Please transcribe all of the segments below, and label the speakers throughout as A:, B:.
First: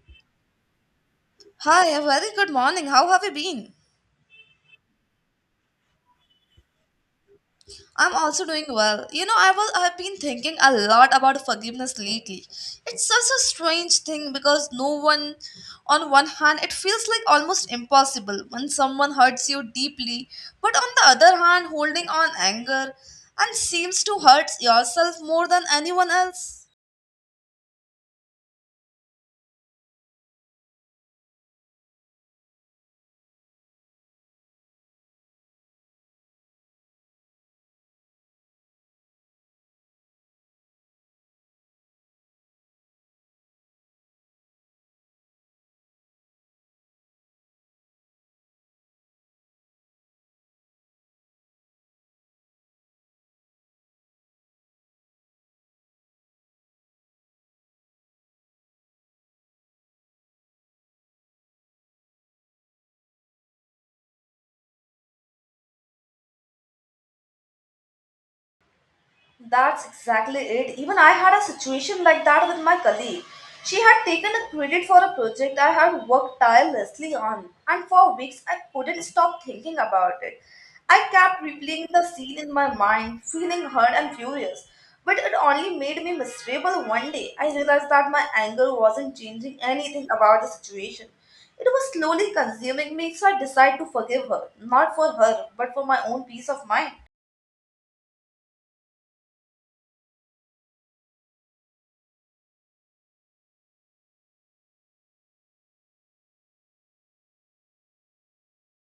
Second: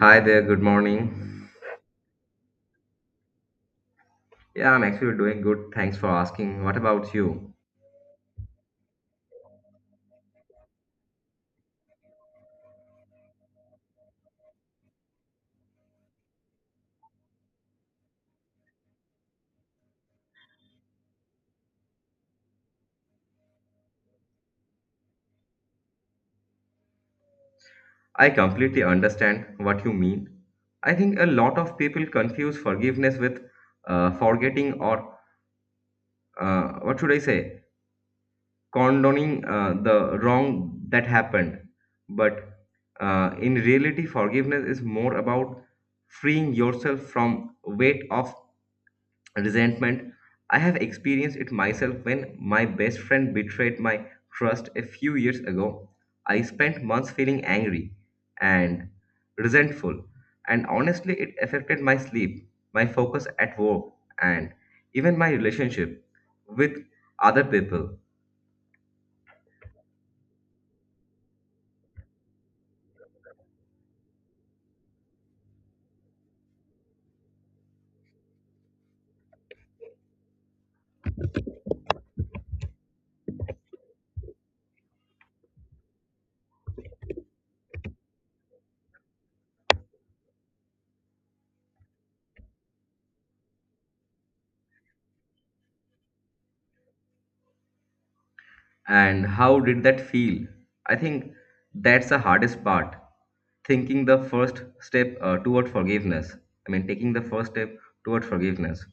A: Hi there, good morning.
B: Hi, a very good morning. How have you been?
A: Yeah, I'm actually doing good. Thanks for asking. What about you?
B: I'm also doing well. You know, I've been thinking a lot about forgiveness lately. It's such a strange thing because no one on one hand it feels like almost impossible when someone hurts you deeply, but on the other hand holding on anger and seems to hurt yourself more than anyone else.
A: I completely understand what you mean. I think a lot of people confuse forgiveness with forgetting or, what should I say, condoning the wrong that happened. But in reality, forgiveness is more about freeing yourself from weight of resentment. I have experienced it myself when my best friend betrayed my trust a few years ago. I spent months feeling angry and resentful, and honestly, it affected my sleep, my focus at work, and even my relationship with other people.
B: That's exactly it. Even I had a situation like that with my colleague. She had taken a credit for a project I had worked tirelessly on, and for weeks I couldn't stop thinking about it. I kept replaying the scene in my mind, feeling hurt and furious. But it only made me miserable one day. I realized that my anger wasn't changing anything about the situation. It was slowly consuming me, so I decided to forgive her, not for her, but for my own peace of mind.
A: And how did that feel? I think that's the hardest part thinking the first step toward forgiveness. I mean, taking the first step toward forgiveness.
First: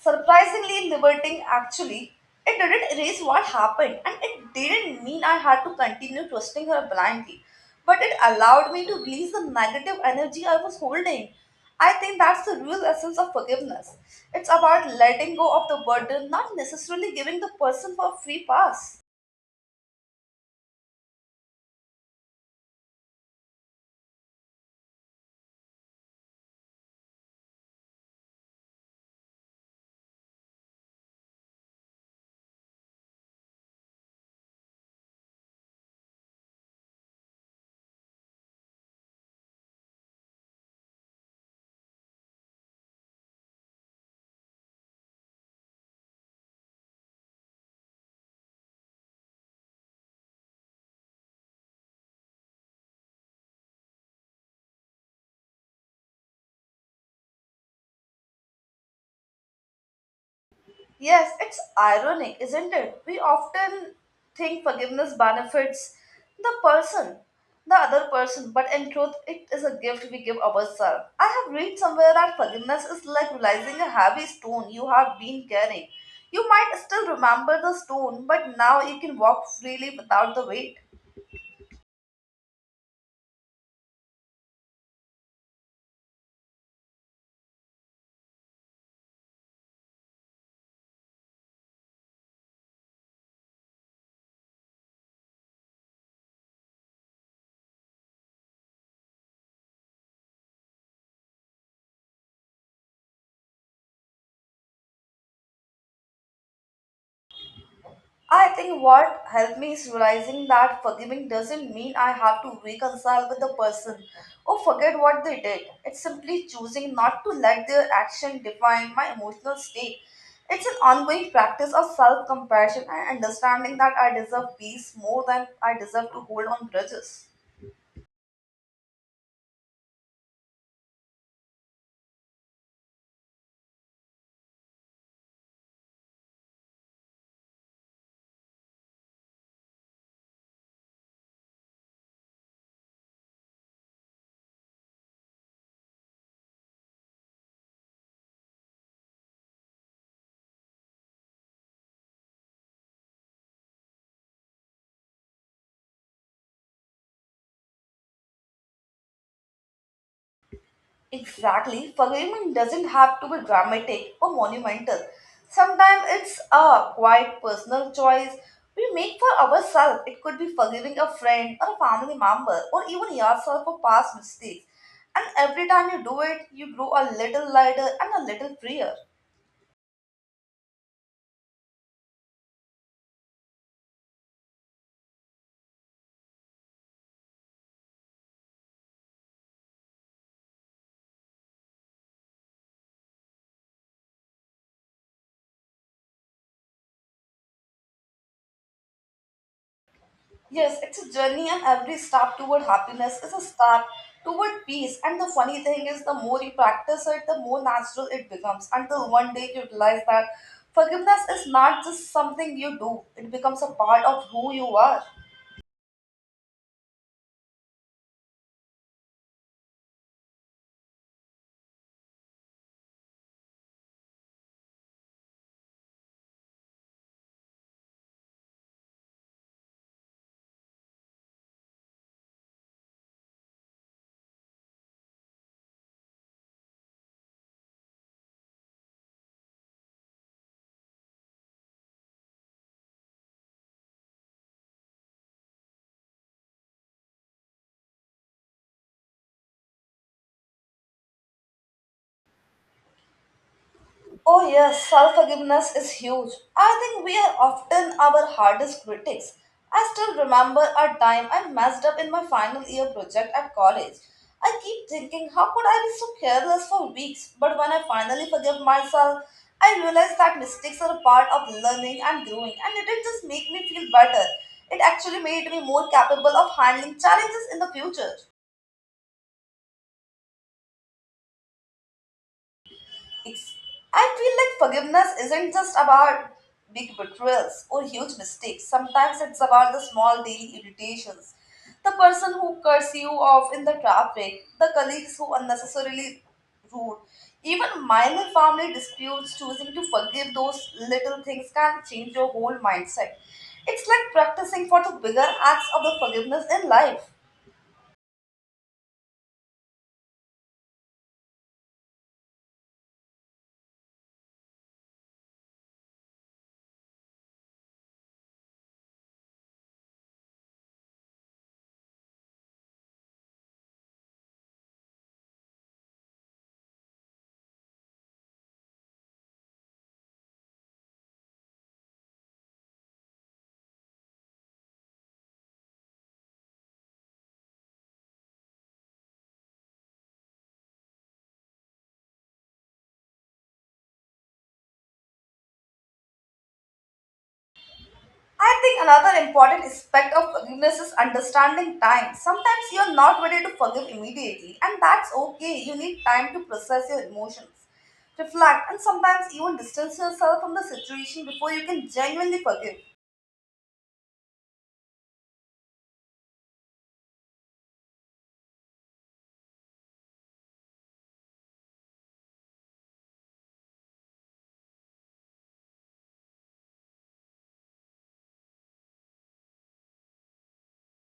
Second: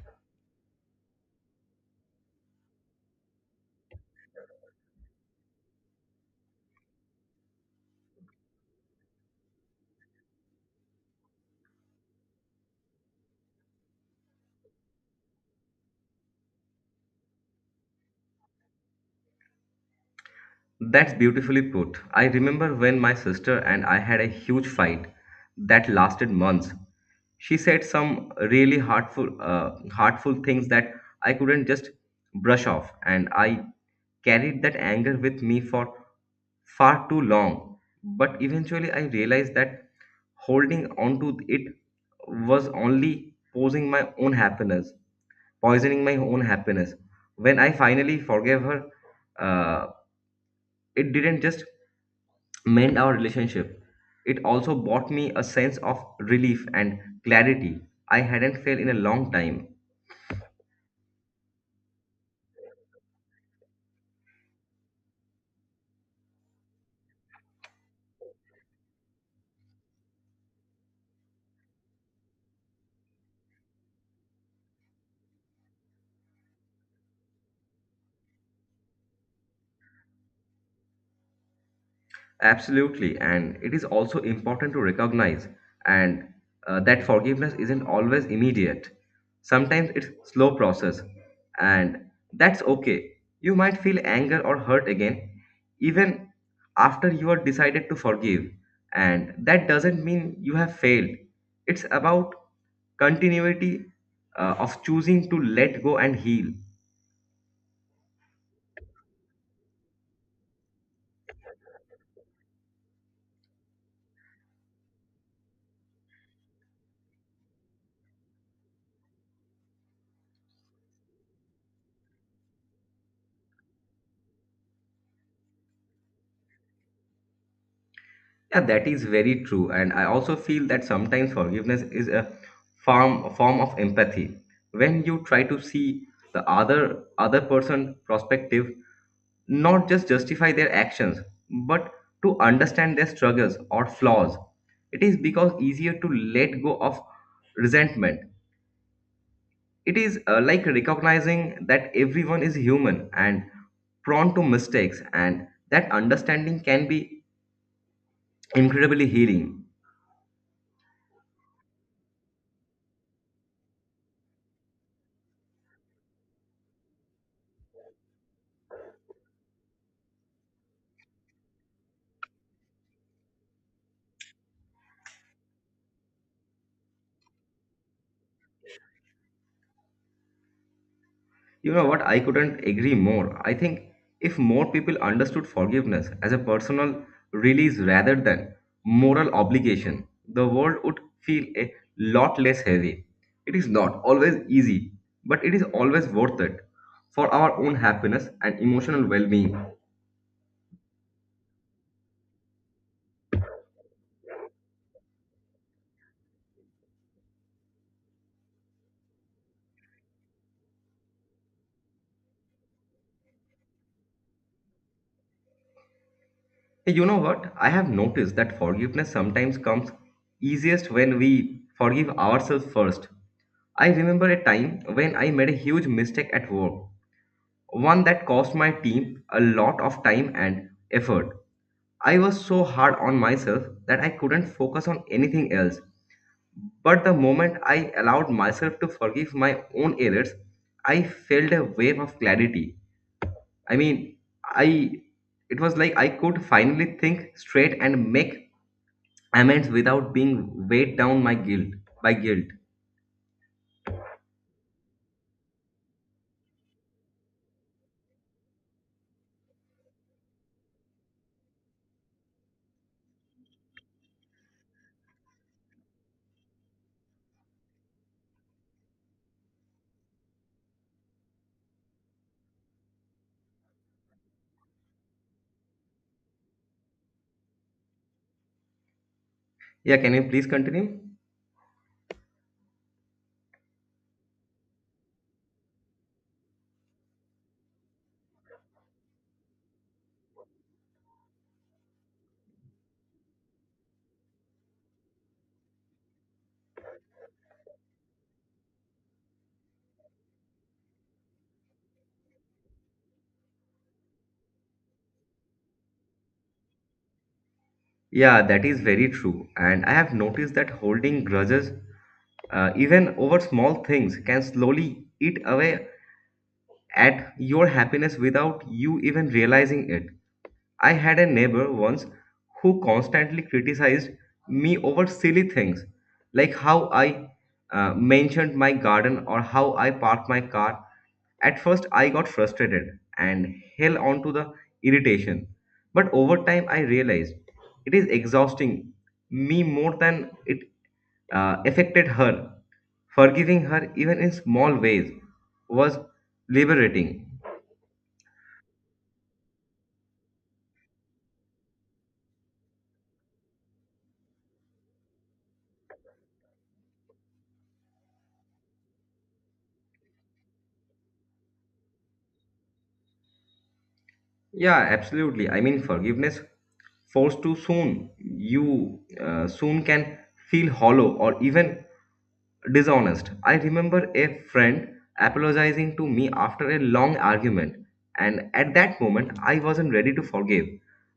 B: Surprisingly liberating actually. It didn't erase what happened and it didn't mean I had to continue trusting her blindly. But it allowed me to release the negative energy I was holding. I think that's the real essence of forgiveness. It's about letting go of the burden, not necessarily giving the person for a free pass.
A: That's beautifully put. I remember when my sister and I had a huge fight that lasted months. She said some really hurtful things that I couldn't just brush off, and I carried that anger with me for far too long. But eventually, I realized that holding on to it was only posing my own happiness, poisoning my own happiness. When I finally forgave her, uh, it didn't just mend our relationship. It also brought me a sense of relief and clarity I hadn't felt in a long time.
B: Yes, it's ironic, isn't it? We often think forgiveness benefits the person, the other person, but in truth, it is a gift we give ourselves. I have read somewhere that forgiveness is like realizing a heavy stone you have been carrying. You might still remember the stone, but now you can walk freely without the weight.
A: Absolutely, and it is also important to recognize and that forgiveness isn't always immediate. Sometimes it's slow process, and that's okay. You might feel anger or hurt again, even after you are decided to forgive, and that doesn't mean you have failed. It's about continuity of choosing to let go and heal.
B: I think what helped me is realizing that forgiving doesn't mean I have to reconcile with the person or forget what they did. It's simply choosing not to let their action define my emotional state. It's an ongoing practice of self compassion and understanding that I deserve peace more than I deserve to hold on grudges.
A: Yeah, that is very true. And I also feel that sometimes forgiveness is a form of empathy. When you try to see the other person perspective, not just justify their actions, but to understand their struggles or flaws. It is because easier to let go of resentment. It is like recognizing that everyone is human and prone to mistakes and that understanding can be incredibly healing.
B: Exactly. Forgiving doesn't have to be dramatic or monumental. Sometimes it's a quiet personal choice we make for ourselves. It could be forgiving a friend or a family member or even yourself for past mistakes. And every time you do it, you grow a little lighter and a little freer.
A: You know what? I couldn't agree more. I think if more people understood forgiveness as a personal release rather than moral obligation, the world would feel a lot less heavy. It is not always easy, but it is always worth it for our own happiness and emotional well being.
B: Yes, it's a journey, and every step toward happiness is a step toward peace. And the funny thing is, the more you practice it, the more natural it becomes. Until one day you realize that forgiveness is not just something you do, it becomes a part of who you are.
A: You know what? I have noticed that forgiveness sometimes comes easiest when we forgive ourselves first. I remember a time when I made a huge mistake at work one that cost my team a lot of time and effort. I was so hard on myself that I couldn't focus on anything else. But the moment I allowed myself to forgive my own errors, I felt a wave of clarity. I mean, I it was like I could finally think straight and make amends without being weighed down my guilt by guilt.
B: Oh, yes, self forgiveness is huge. I think we are often our hardest critics. I still remember a time I messed up in my final year project at college. I keep thinking, how could I be so careless for weeks? But when I finally forgive myself, I realize that mistakes are a part of learning and growing, and it didn't just make me feel better, it actually made me more capable of handling challenges in the future.
A: Yeah, can you please continue?
B: Ex- I feel like forgiveness isn't just about big betrayals or huge mistakes. Sometimes it's about the small daily irritations. The person who curses you off in the traffic, the colleagues who unnecessarily rude, even minor family disputes, choosing to forgive those little things can change your whole mindset. It's like practicing for the bigger acts of the forgiveness in life.
A: Yeah, that is very true. And I have noticed that holding grudges even over small things can slowly eat away at your happiness without you even realizing it. I had a neighbor once who constantly criticized me over silly things like how I mentioned my garden or how I parked my car. At first, I got frustrated and held on to the irritation. But over time, I realized it is exhausting me more than it affected her. Forgiving her, even in small ways, was liberating.
B: I think another important aspect of forgiveness is understanding time. Sometimes you're not ready to forgive immediately, and that's okay. You need time to process your emotions, reflect, and sometimes even distance yourself from the situation before you can genuinely forgive.
A: Yeah, absolutely. I mean, forgiveness forced too soon, you soon can feel hollow or even dishonest. I remember a friend apologizing to me after a long argument, and at that moment, I wasn't ready to forgive.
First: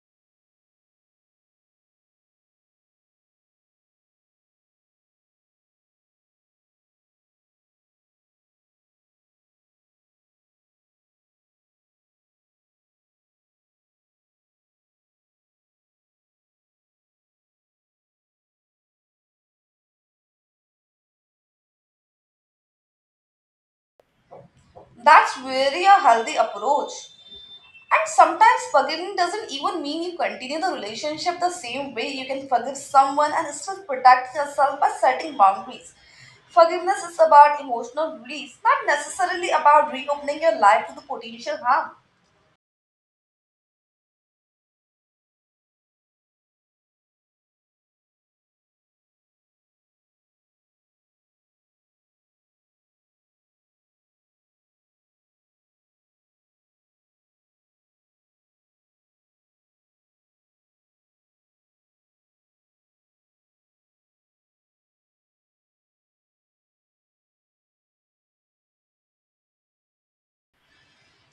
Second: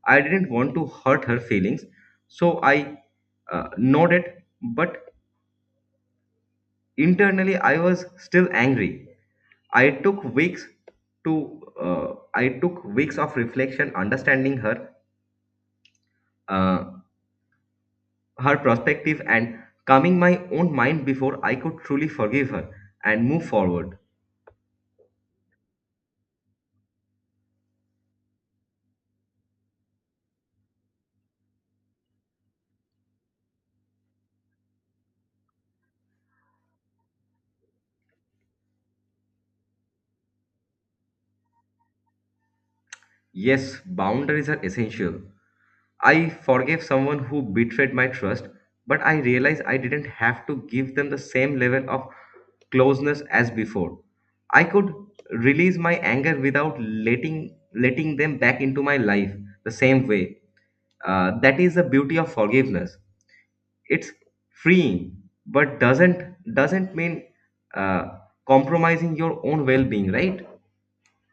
A: I didn't want to hurt her feelings, so I nodded but internally I was still angry. I took weeks to I took weeks of reflection understanding uh, her perspective and calming my own mind before I could truly forgive her and move forward.
B: That's really a healthy approach. And sometimes forgiving doesn't even mean you continue the relationship the same way. You can forgive someone and still protect yourself by setting boundaries. Forgiveness is about emotional release, not necessarily about reopening your life to the potential harm.
A: Yes, boundaries are essential. I forgave someone who betrayed my trust, but I realized I didn't have to give them the same level of closeness as before. I could release my anger without letting them back into my life the same way. That is the beauty of forgiveness. It's freeing, but doesn't mean uh, compromising your own well-being, right?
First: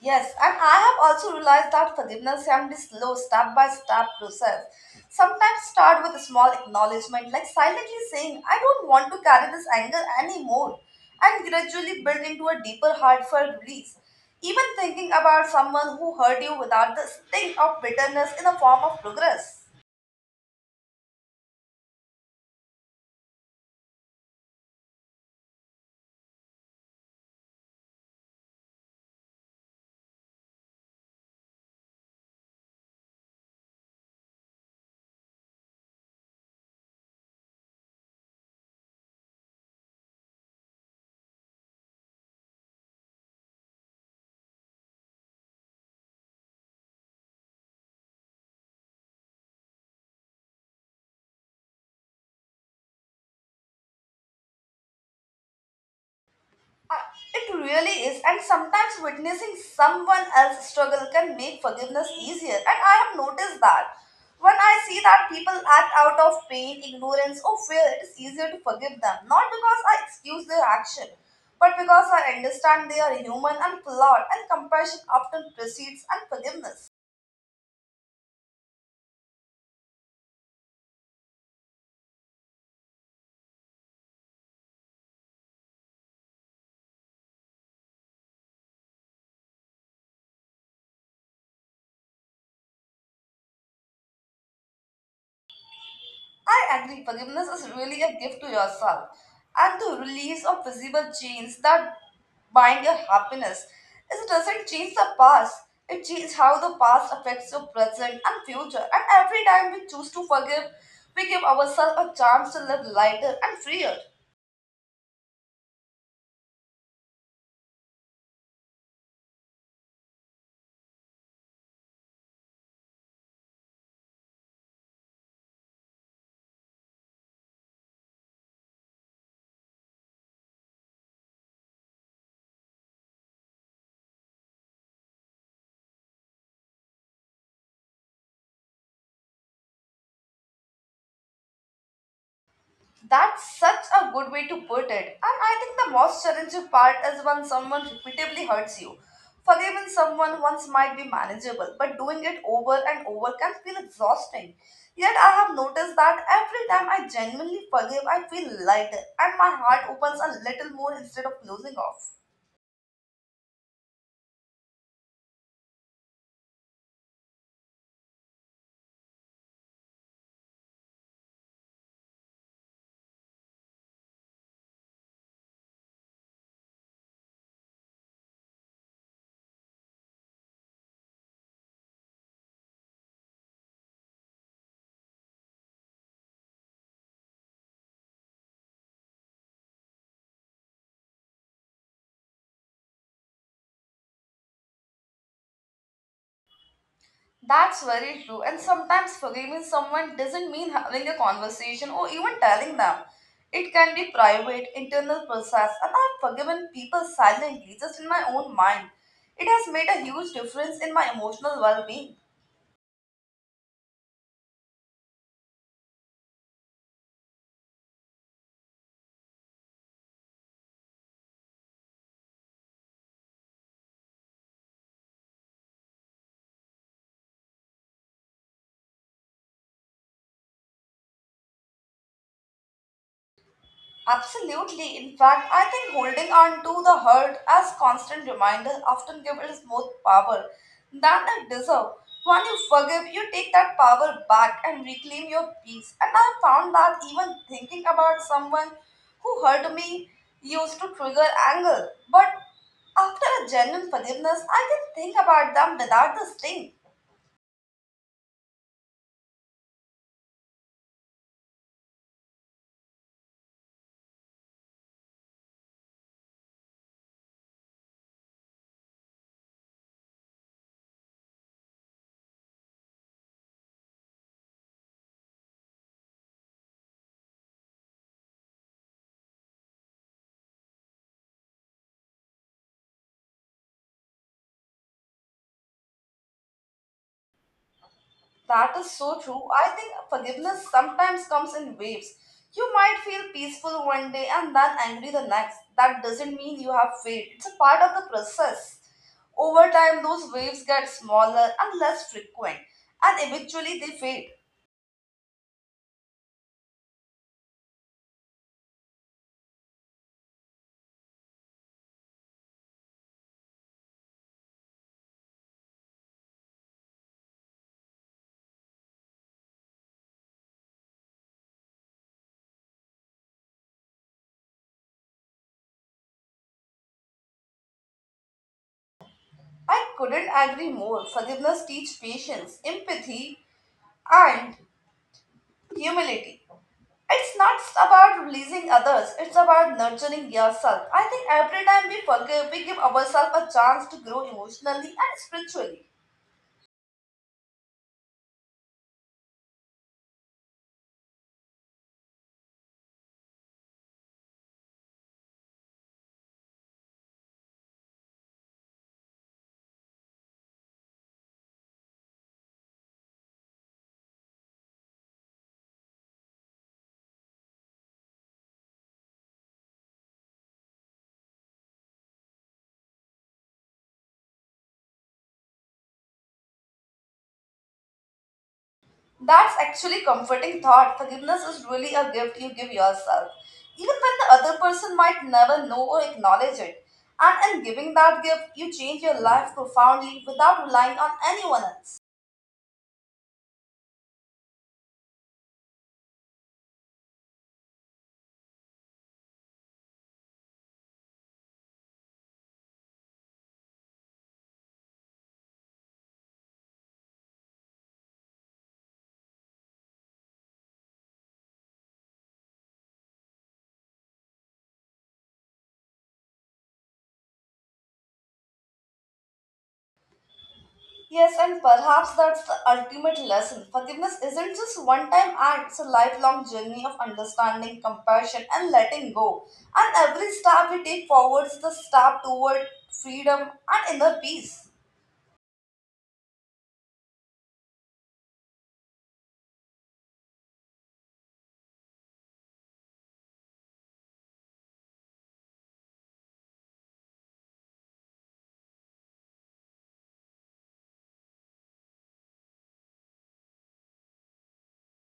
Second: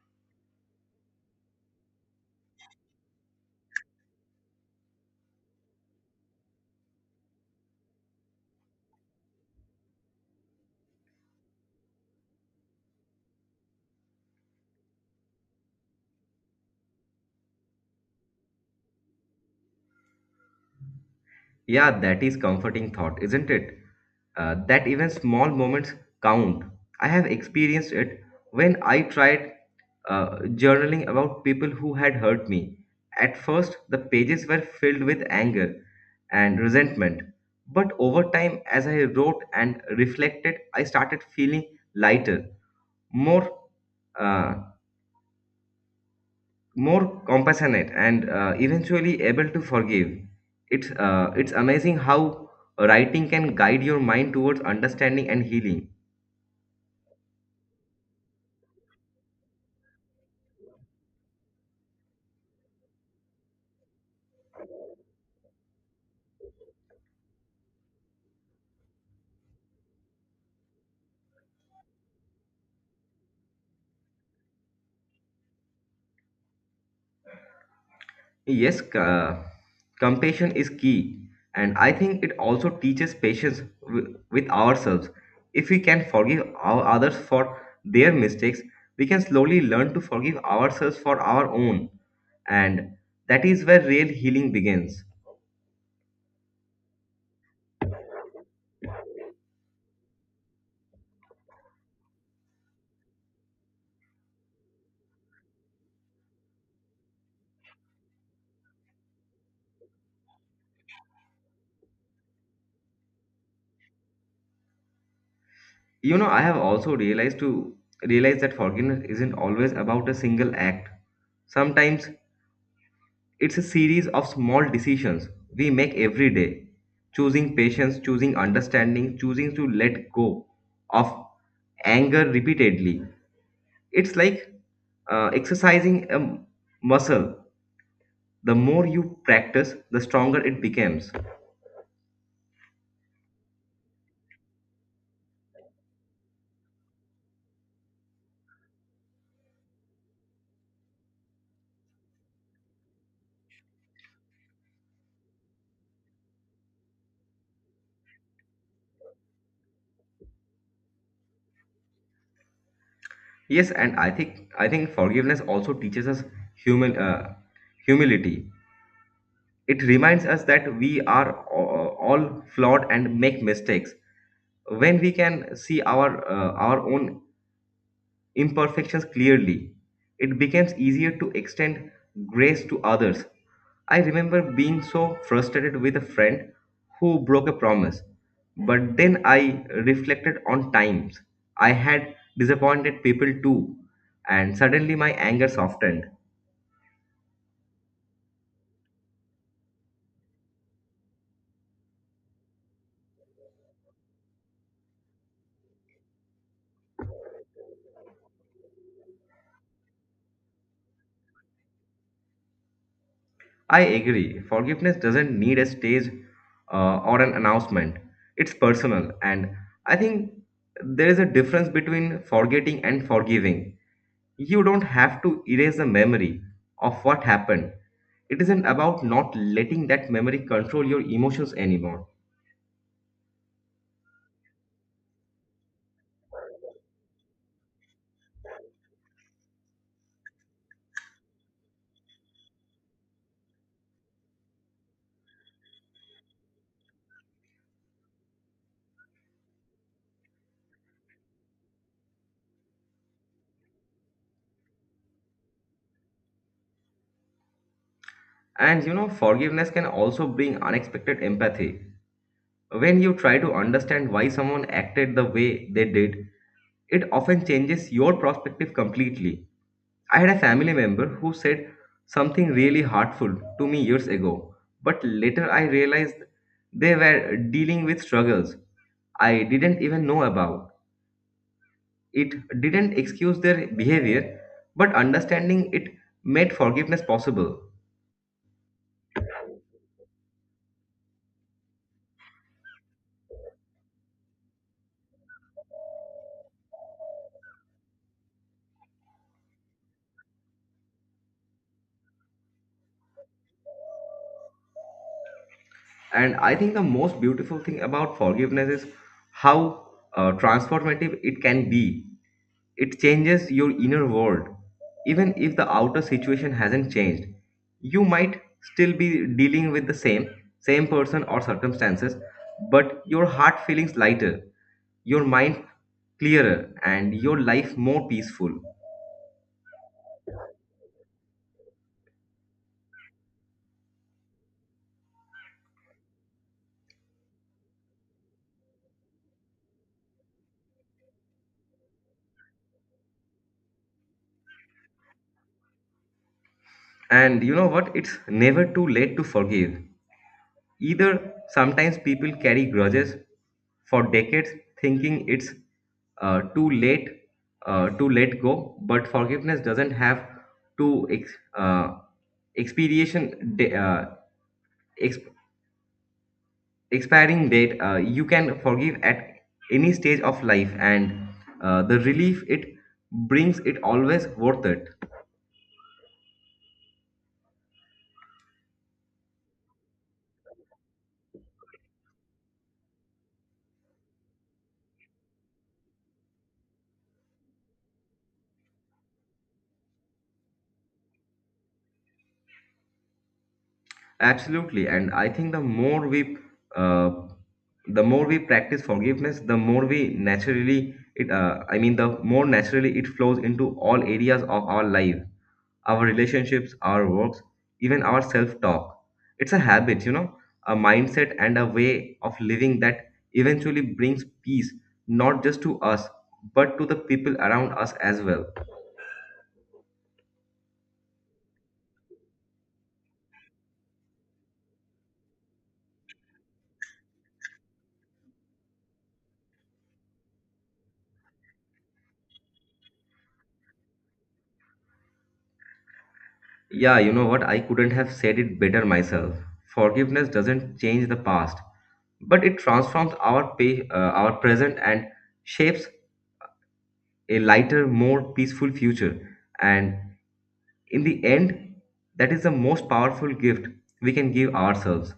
B: Yes, and I have also realized that forgiveness can be slow, step by step process. Sometimes start with a small acknowledgement, like silently saying, I don't want to carry this anger anymore, and gradually build into a deeper, heartfelt release. Even thinking about someone who hurt you without the sting of bitterness in a form of progress.
A: Yeah, that is comforting thought, isn't it? That even small moments count. I have experienced it when I tried journaling about people who had hurt me. At first, the pages were filled with anger and resentment. But over time, as I wrote and reflected, I started feeling lighter, more uh, more compassionate and eventually able to forgive. It's amazing how writing can guide your mind towards understanding and healing.
B: Uh, It really is, and sometimes witnessing someone else's struggle can make forgiveness easier. And I have noticed that when I see that people act out of pain, ignorance, or fear, it is easier to forgive them. Not because I excuse their action, but because I understand they are human and flawed, and compassion often precedes and forgiveness.
A: Yes, compassion is key, and I think it also teaches patience with ourselves. If we can forgive our others for their mistakes, we can slowly learn to forgive ourselves for our own, and that is where real healing begins.
B: I agree, forgiveness is really a gift to yourself and the release of visible chains that bind your happiness. It doesn't change the past, it changes how the past affects your present and future. And every time we choose to forgive, we give ourselves a chance to live lighter and freer.
A: You know, I have also realized to realize that forgiveness isn't always about a single act. Sometimes it's a series of small decisions we make every day, choosing patience, choosing understanding, choosing to let go of anger repeatedly. It's like exercising a muscle. The more you practice, the stronger it becomes.
B: That's such a good way to put it. And I think the most challenging part is when someone repeatedly hurts you. Forgiving someone once might be manageable, but doing it over and over can feel exhausting. Yet I have noticed that every time I genuinely forgive, I feel lighter and my heart opens a little more instead of closing off.
A: Yes, and I think forgiveness also teaches us human humility. It reminds us that we are all flawed and make mistakes. When we can see our own imperfections clearly, it becomes easier to extend grace to others. I remember being so frustrated with a friend who broke a promise, but then I reflected on times I had disappointed people too, and suddenly my anger softened.
B: That's very true. And sometimes forgiving someone doesn't mean having a conversation or even telling them. It can be private, internal process, and I've forgiven people silently, just in my own mind. It has made a huge difference in my emotional well-being.
A: I agree. Forgiveness doesn't need a stage or an announcement. It's personal. And I think there is a difference between forgetting and forgiving. You don't have to erase the memory of what happened. It isn't about not letting that memory control your emotions anymore.
B: Absolutely. In fact, I think holding on to the hurt as constant reminder often gives us more power than it deserves. When you forgive, you take that power back and reclaim your peace. And I found that even thinking about someone who hurt me used to trigger anger. But after a genuine forgiveness, I can think about them without the sting.
A: And forgiveness can also bring unexpected empathy. When you try to understand why someone acted the way they did, it often changes your perspective completely. I had a family member who said something really hurtful to me years ago, but later I realized they were dealing with struggles I didn't even know about. It didn't excuse their behavior, but understanding it made forgiveness possible.
B: That is so true. I think forgiveness sometimes comes in waves. You might feel peaceful one day and then angry the next. That doesn't mean you have failed, it's a part of the process. Over time, those waves get smaller and less frequent, and eventually they fade.
A: And I think the most beautiful thing about forgiveness is how transformative it can be. It changes your inner world. Even if the outer situation hasn't changed, you might still be dealing with the same person or circumstances, but your heart feelings lighter, your mind clearer, and your life more peaceful.
B: I couldn't agree more. Forgiveness teaches patience, empathy, and humility. It's not about releasing others, it's about nurturing yourself. I think every time we forgive, we give ourselves a chance to grow emotionally and spiritually.
A: And you know what? It's never too late to forgive. Either sometimes people carry grudges for decades, thinking it's too late to let go, but forgiveness doesn't have to expiration da- uh, ex- expiring date. You can forgive at any stage of life, and the relief it brings it always worth it.
B: That's actually comforting thought. Forgiveness is really a gift you give yourself, even when the other person might never know or acknowledge it. And in giving that gift, you change your life profoundly without relying on anyone else.
A: Absolutely, and I think uh, the more we practice forgiveness, the more we naturally it. I mean, the more naturally it flows into all areas of our life, our relationships, our works, even our self-talk. It's a habit, a mindset and a way of living that eventually brings peace, not just to us, but to the people around us as well.
B: Yes, and perhaps that's the ultimate lesson. Forgiveness isn't just one time act, it's a lifelong journey of understanding, compassion, and letting go. And every step we take forward is the step toward freedom and inner peace.
A: Yeah, you know what? I couldn't have said it better myself. Forgiveness doesn't change the past, but it transforms our present and shapes a lighter, more peaceful future. And in the end, that is the most powerful gift we can give ourselves.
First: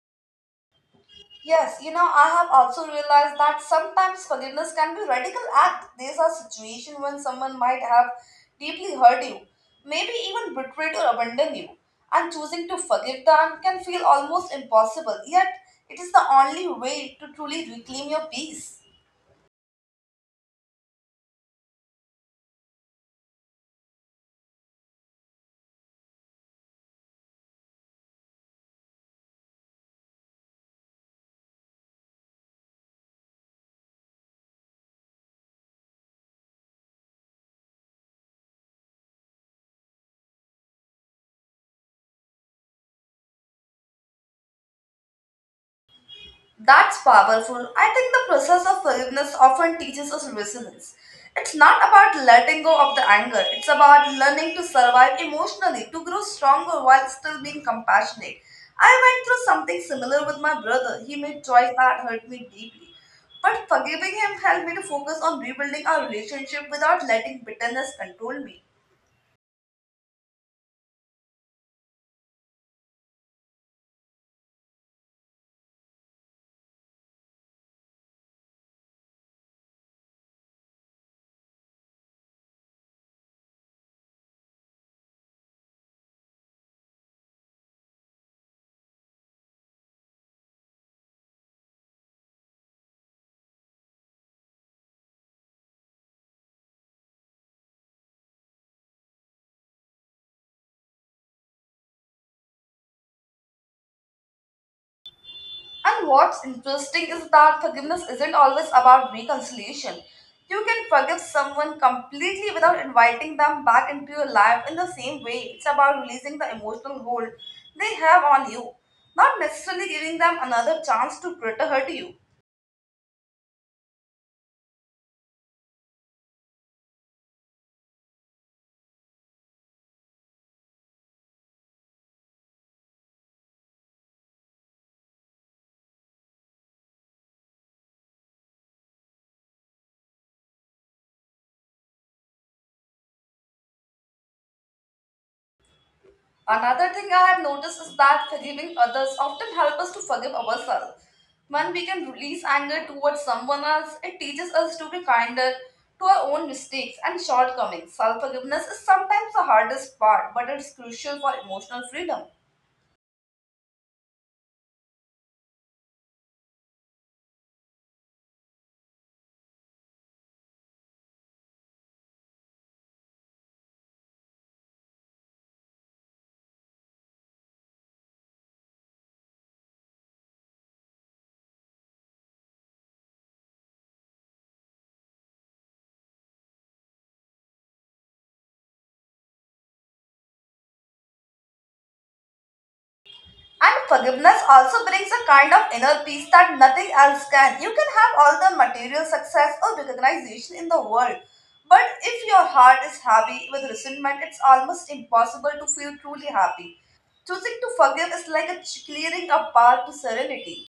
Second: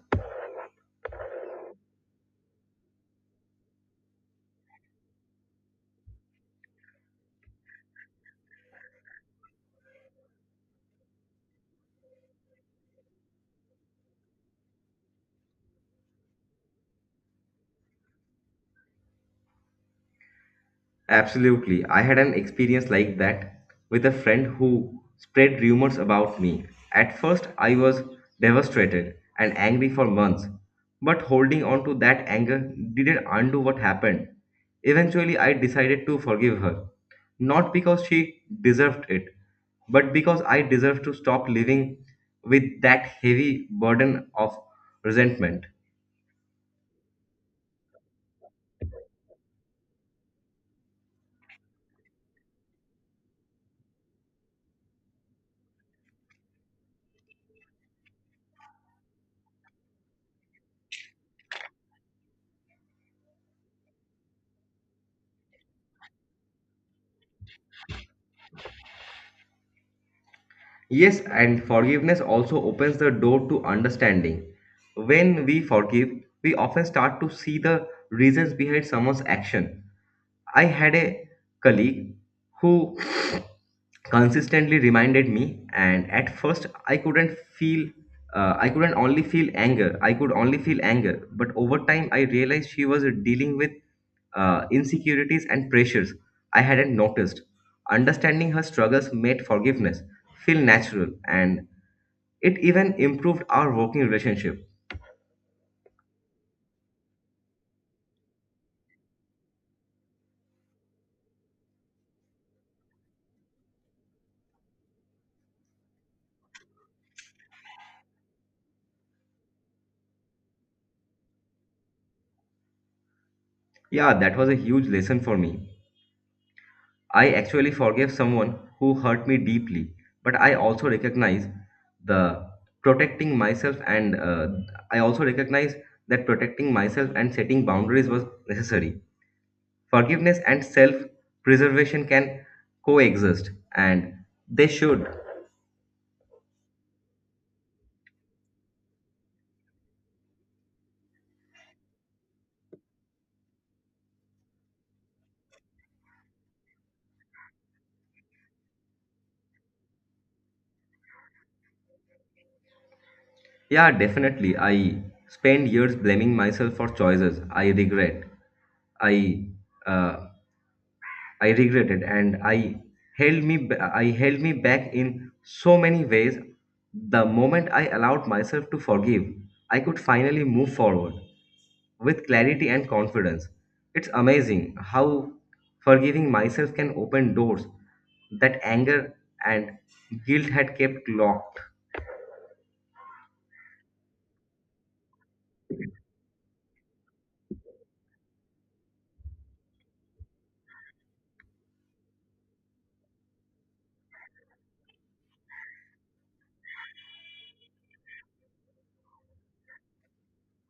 B: Yes, you know, I have also realized that sometimes forgiveness can be a radical act. These are situations when someone might have deeply hurt you, maybe even betrayed or abandoned you, and choosing to forgive them can feel almost impossible. Yet, it is the only way to truly reclaim your peace.
A: Absolutely. I had an experience like that with a friend who spread rumors about me. At first, I was devastated and angry for months, but holding on to that anger didn't undo what happened. Eventually, I decided to forgive her, not because she deserved it, but because I deserved to stop living with that heavy burden of resentment.
B: That's powerful. I think the process of forgiveness often teaches us resilience. It's not about letting go of the anger, it's about learning to survive emotionally, to grow stronger while still being compassionate. I went through something similar with my brother. He made choice that hurt me deeply. But forgiving him helped me to focus on rebuilding our relationship without letting bitterness control me.
A: Yes, and forgiveness also opens the door to understanding. When we forgive, we often start to see the reasons behind someone's action. I had a colleague who consistently reminded me and at first I couldn't only feel anger I could only feel anger but over time I realized she was dealing with insecurities and pressures I hadn't noticed. Understanding her struggles made forgiveness feel natural and it even improved our working relationship.
B: And what's interesting is that forgiveness isn't always about reconciliation. You can forgive someone completely without inviting them back into your life in the same way. It's about releasing the emotional hold they have on you, not necessarily giving them another chance to hurt you.
A: Yeah, that was a huge lesson for me. I actually forgave someone who hurt me deeply, but the protecting myself and uh, I also recognize that protecting myself and setting boundaries was necessary. Forgiveness and self-preservation can coexist and they should.
B: Another thing I have noticed is that forgiving others often helps us to forgive ourselves. When we can release anger towards someone else, it teaches us to be kinder to our own mistakes and shortcomings. Self forgiveness is sometimes the hardest part, but it's crucial for emotional freedom.
A: Yeah, definitely. I spent years blaming myself for choices I regret. I uh, I regretted and I held me back in so many ways. The moment I allowed myself to forgive, I could finally move forward with clarity and confidence. It's amazing how forgiving myself can open doors that anger and guilt had kept locked.
B: And forgiveness also brings a kind of inner peace that nothing else can. You can have all the material success or recognition in the world, but if your heart is heavy with resentment, it's almost impossible to feel truly happy. Choosing to forgive is like clearing a path to serenity.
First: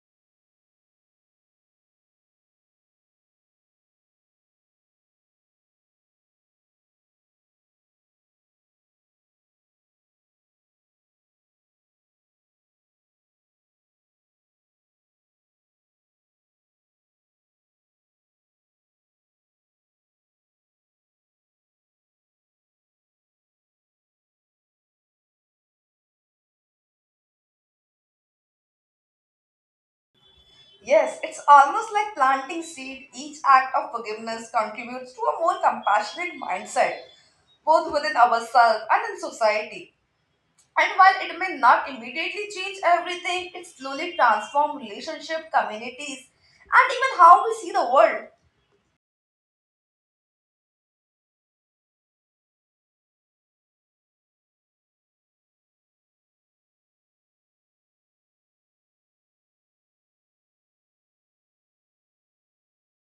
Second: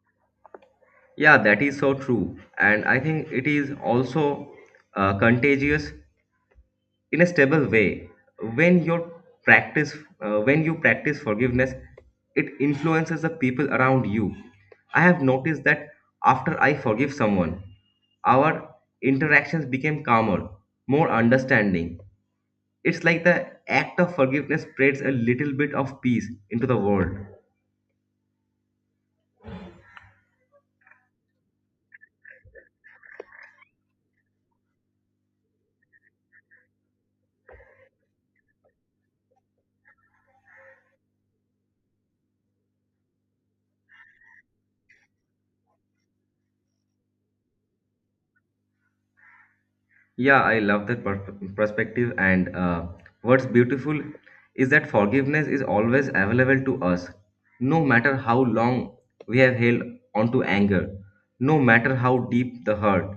A: Yeah, that is so true. And I think it is also contagious in a stable way when your practice when you practice forgiveness, it influences the people around you. I have noticed that after I forgive someone, our interactions became calmer, more understanding. It's like the act of forgiveness spreads a little bit of peace into the world.
B: Yes, it's almost like planting seed. Each act of forgiveness contributes to a more compassionate mindset, both within ourselves and in society. And while it may not immediately change everything, it slowly transforms relationship, communities, and even how we see the world.
A: Yeah, I love that perspective. And what's beautiful is that forgiveness is always available to us, no matter how long we have held onto anger, no matter how deep the hurt.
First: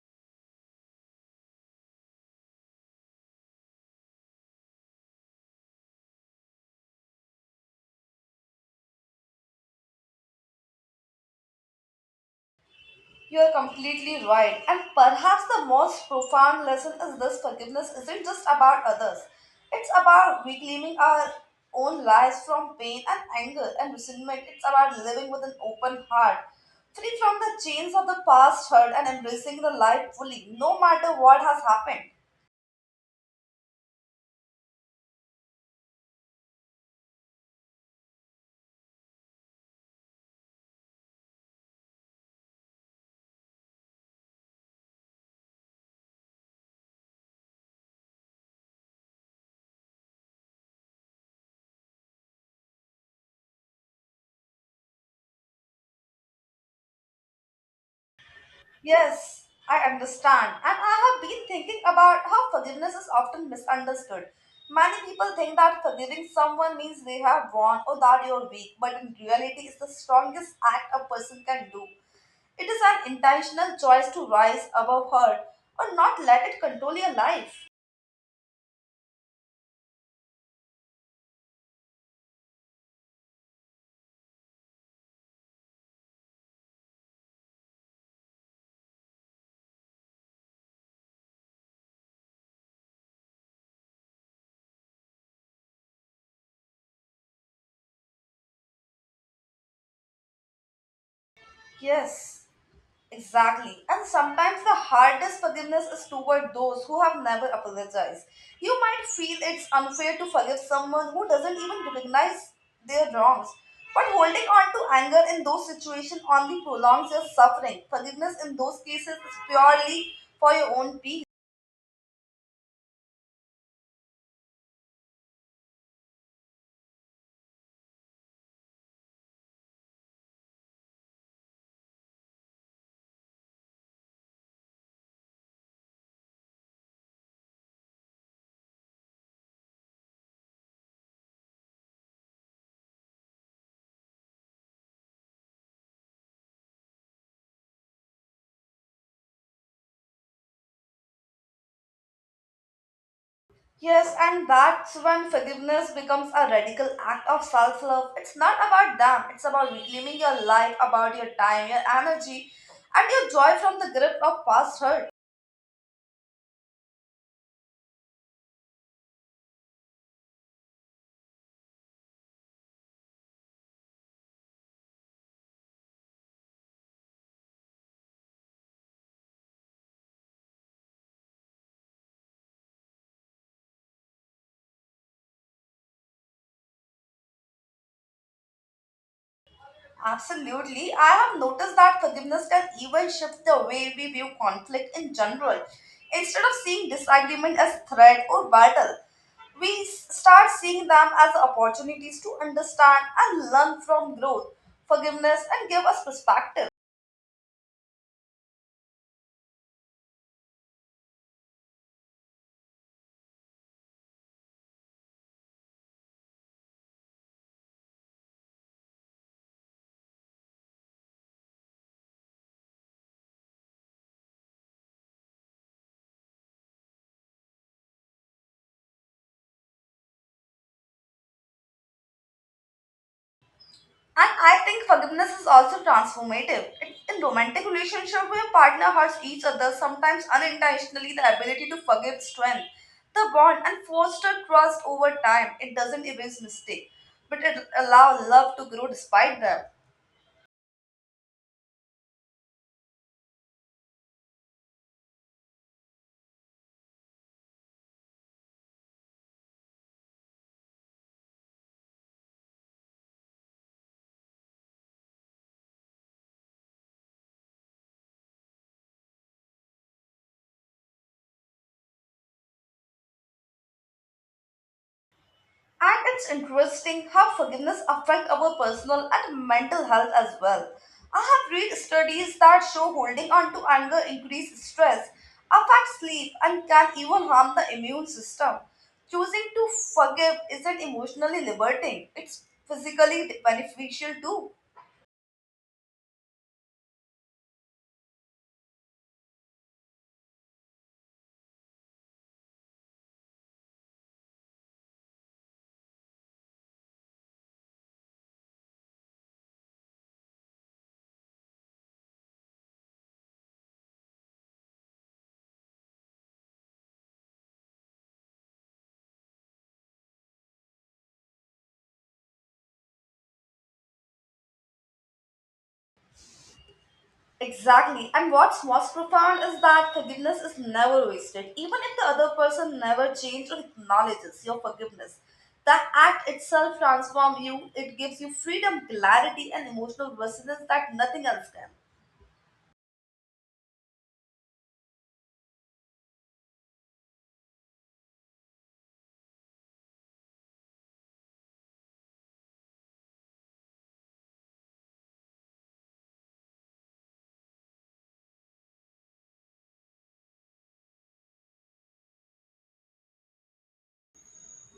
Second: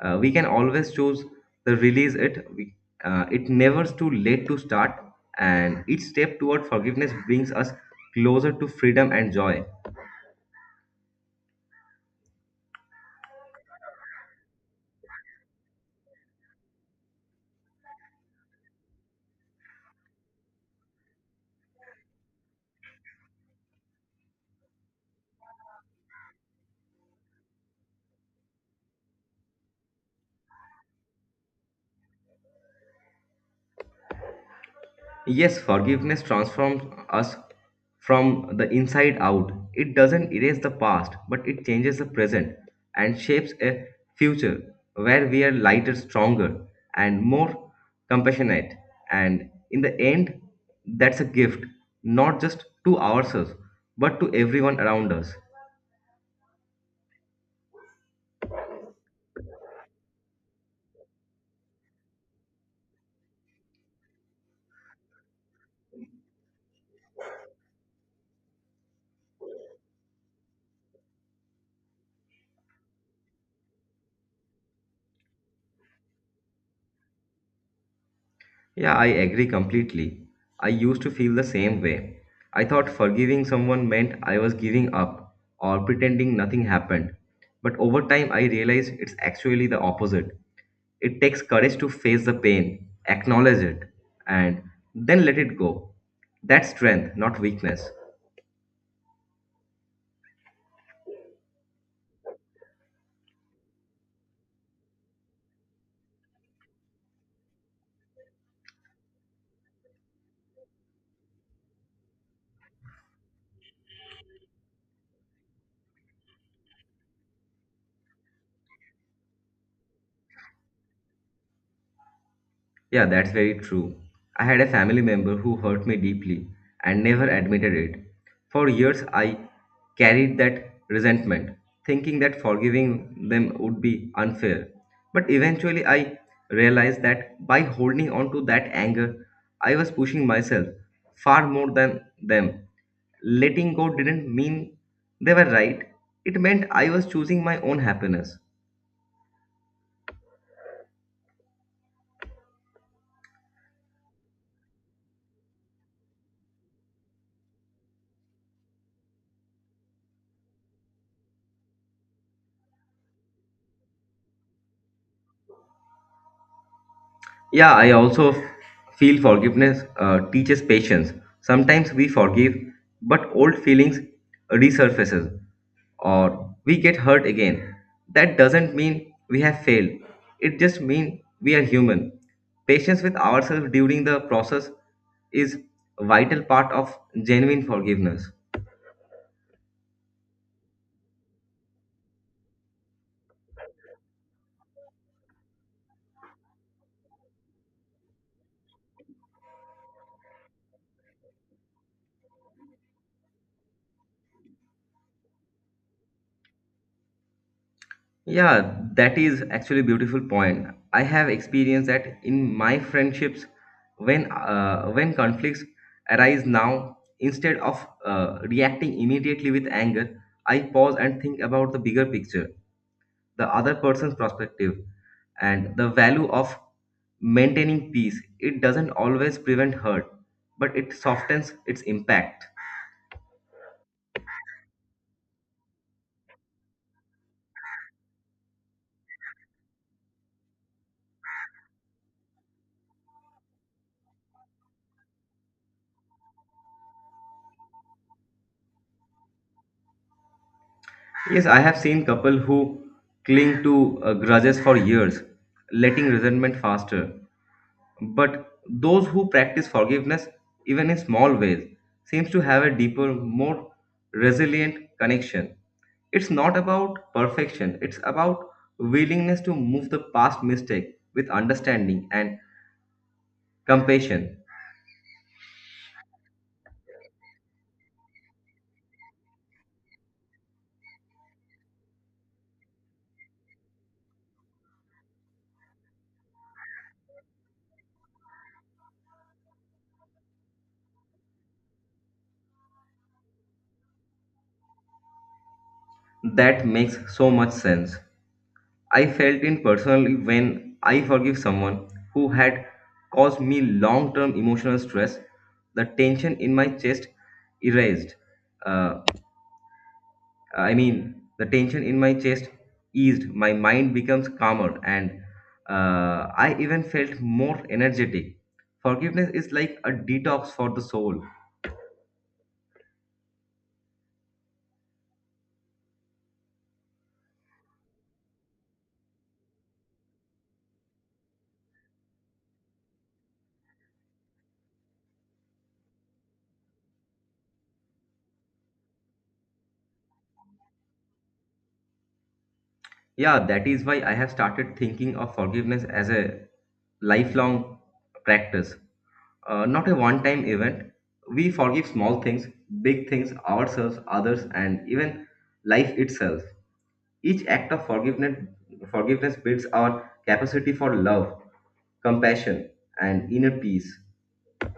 A: We can always choose to release it. It never's too late to start, and each step toward forgiveness brings us closer to freedom and joy.
B: You are completely right. And perhaps the most profound lesson is this forgiveness isn't just about others, it's about reclaiming our own lives from pain and anger and resentment. It's about living with an open heart, free from the chains of the past hurt, and embracing the life fully, no matter what has happened.
A: Yes, forgiveness transforms us from the inside out. It doesn't erase the past, but it changes the present and shapes a future where we are lighter, stronger, and more compassionate. And in the end, that's a gift, not just to ourselves, but to everyone around us.
B: Yes, I understand. And I have been thinking about how forgiveness is often misunderstood. Many people think that forgiving someone means they have wrong or that you're weak, but in reality, it's the strongest act a person can do. It is an intentional choice to rise above hurt or not let it control your life.
A: Yeah, I agree completely. I used to feel the same way. I thought forgiving someone meant I was giving up or pretending nothing happened. But over time, I realized it's actually the opposite. It takes courage to face the pain, acknowledge it, and then let it go. That's strength, not weakness.
B: Yes. Exactly. And sometimes the hardest forgiveness is toward those who have never apologized. You might feel it's unfair to forgive someone who doesn't even recognize their wrongs. But holding on to anger in those situations only prolongs your suffering. Forgiveness in those cases is purely for your own peace.
A: Yeah, that's very true. I had a family member who hurt me deeply and never admitted it. For years, I carried that resentment, thinking that forgiving them would be unfair. But eventually, I realized that by holding on to that anger, I was pushing myself far more than them. Letting go didn't mean they were right, it meant I was choosing my own happiness.
B: Yes, and that's when forgiveness becomes a radical act of self love. It's not about them, it's about reclaiming your life, about your time, your energy, and your joy from the grip of past hurt.
A: Yeah, I also feel forgiveness teaches patience. Sometimes we forgive, but old feelings resurfaces or we get hurt again. That doesn't mean we have failed. It just means we are human. Patience with ourselves during the process is vital part of genuine forgiveness.
B: Absolutely. I have noticed that forgiveness can even shift the way we view conflict in general. Instead of seeing disagreement as threat or battle, start seeing them as opportunities to understand and learn from growth, forgiveness, and give us perspective.
A: Yeah, that is actually a beautiful point. I have experienced that in my friendships when conflicts arise now instead of reacting immediately with anger, I pause and think about the bigger picture, the other person's perspective and the value of maintaining peace. It doesn't always prevent hurt, but it softens its impact.
B: And I think forgiveness is also transformative. It, in romantic relationship where partner hurts each other, sometimes unintentionally, the ability to forgive strength, the bond and foster trust over time. It doesn't erase mistake, but it allows love to grow despite them.
A: Yes, I have seen couple who cling to grudges for years, letting resentment faster. But those who practice forgiveness, even in small ways, seems to have a deeper, more resilient connection. It's not about perfection, it's about willingness to move the past mistake with understanding and compassion.
B: And it's interesting how forgiveness affects our personal and mental health as well. I have read studies that show holding on to anger increases stress, affects sleep, and can even harm the immune system. Choosing to forgive isn't emotionally liberating, it's physically beneficial too.
A: That makes so much sense. I felt it personally when I forgive someone who had caused me long term emotional stress, the tension in my chest erased. Uh, I mean, the tension in my chest eased, my mind becomes calmer, and I even felt more energetic. Forgiveness is like a detox for the soul.
B: Exactly. And what's most profound is that forgiveness is never wasted. Even if the other person never changes or acknowledges your forgiveness, the act itself transforms you. It gives you freedom, clarity, and emotional resilience that nothing else can.
A: Yeah, that is why I have started thinking of forgiveness as a lifelong practice, not a one time event. We forgive small things, big things, ourselves, others, and even life itself. Each act of forgiveness builds our capacity for love compassion, and inner peace.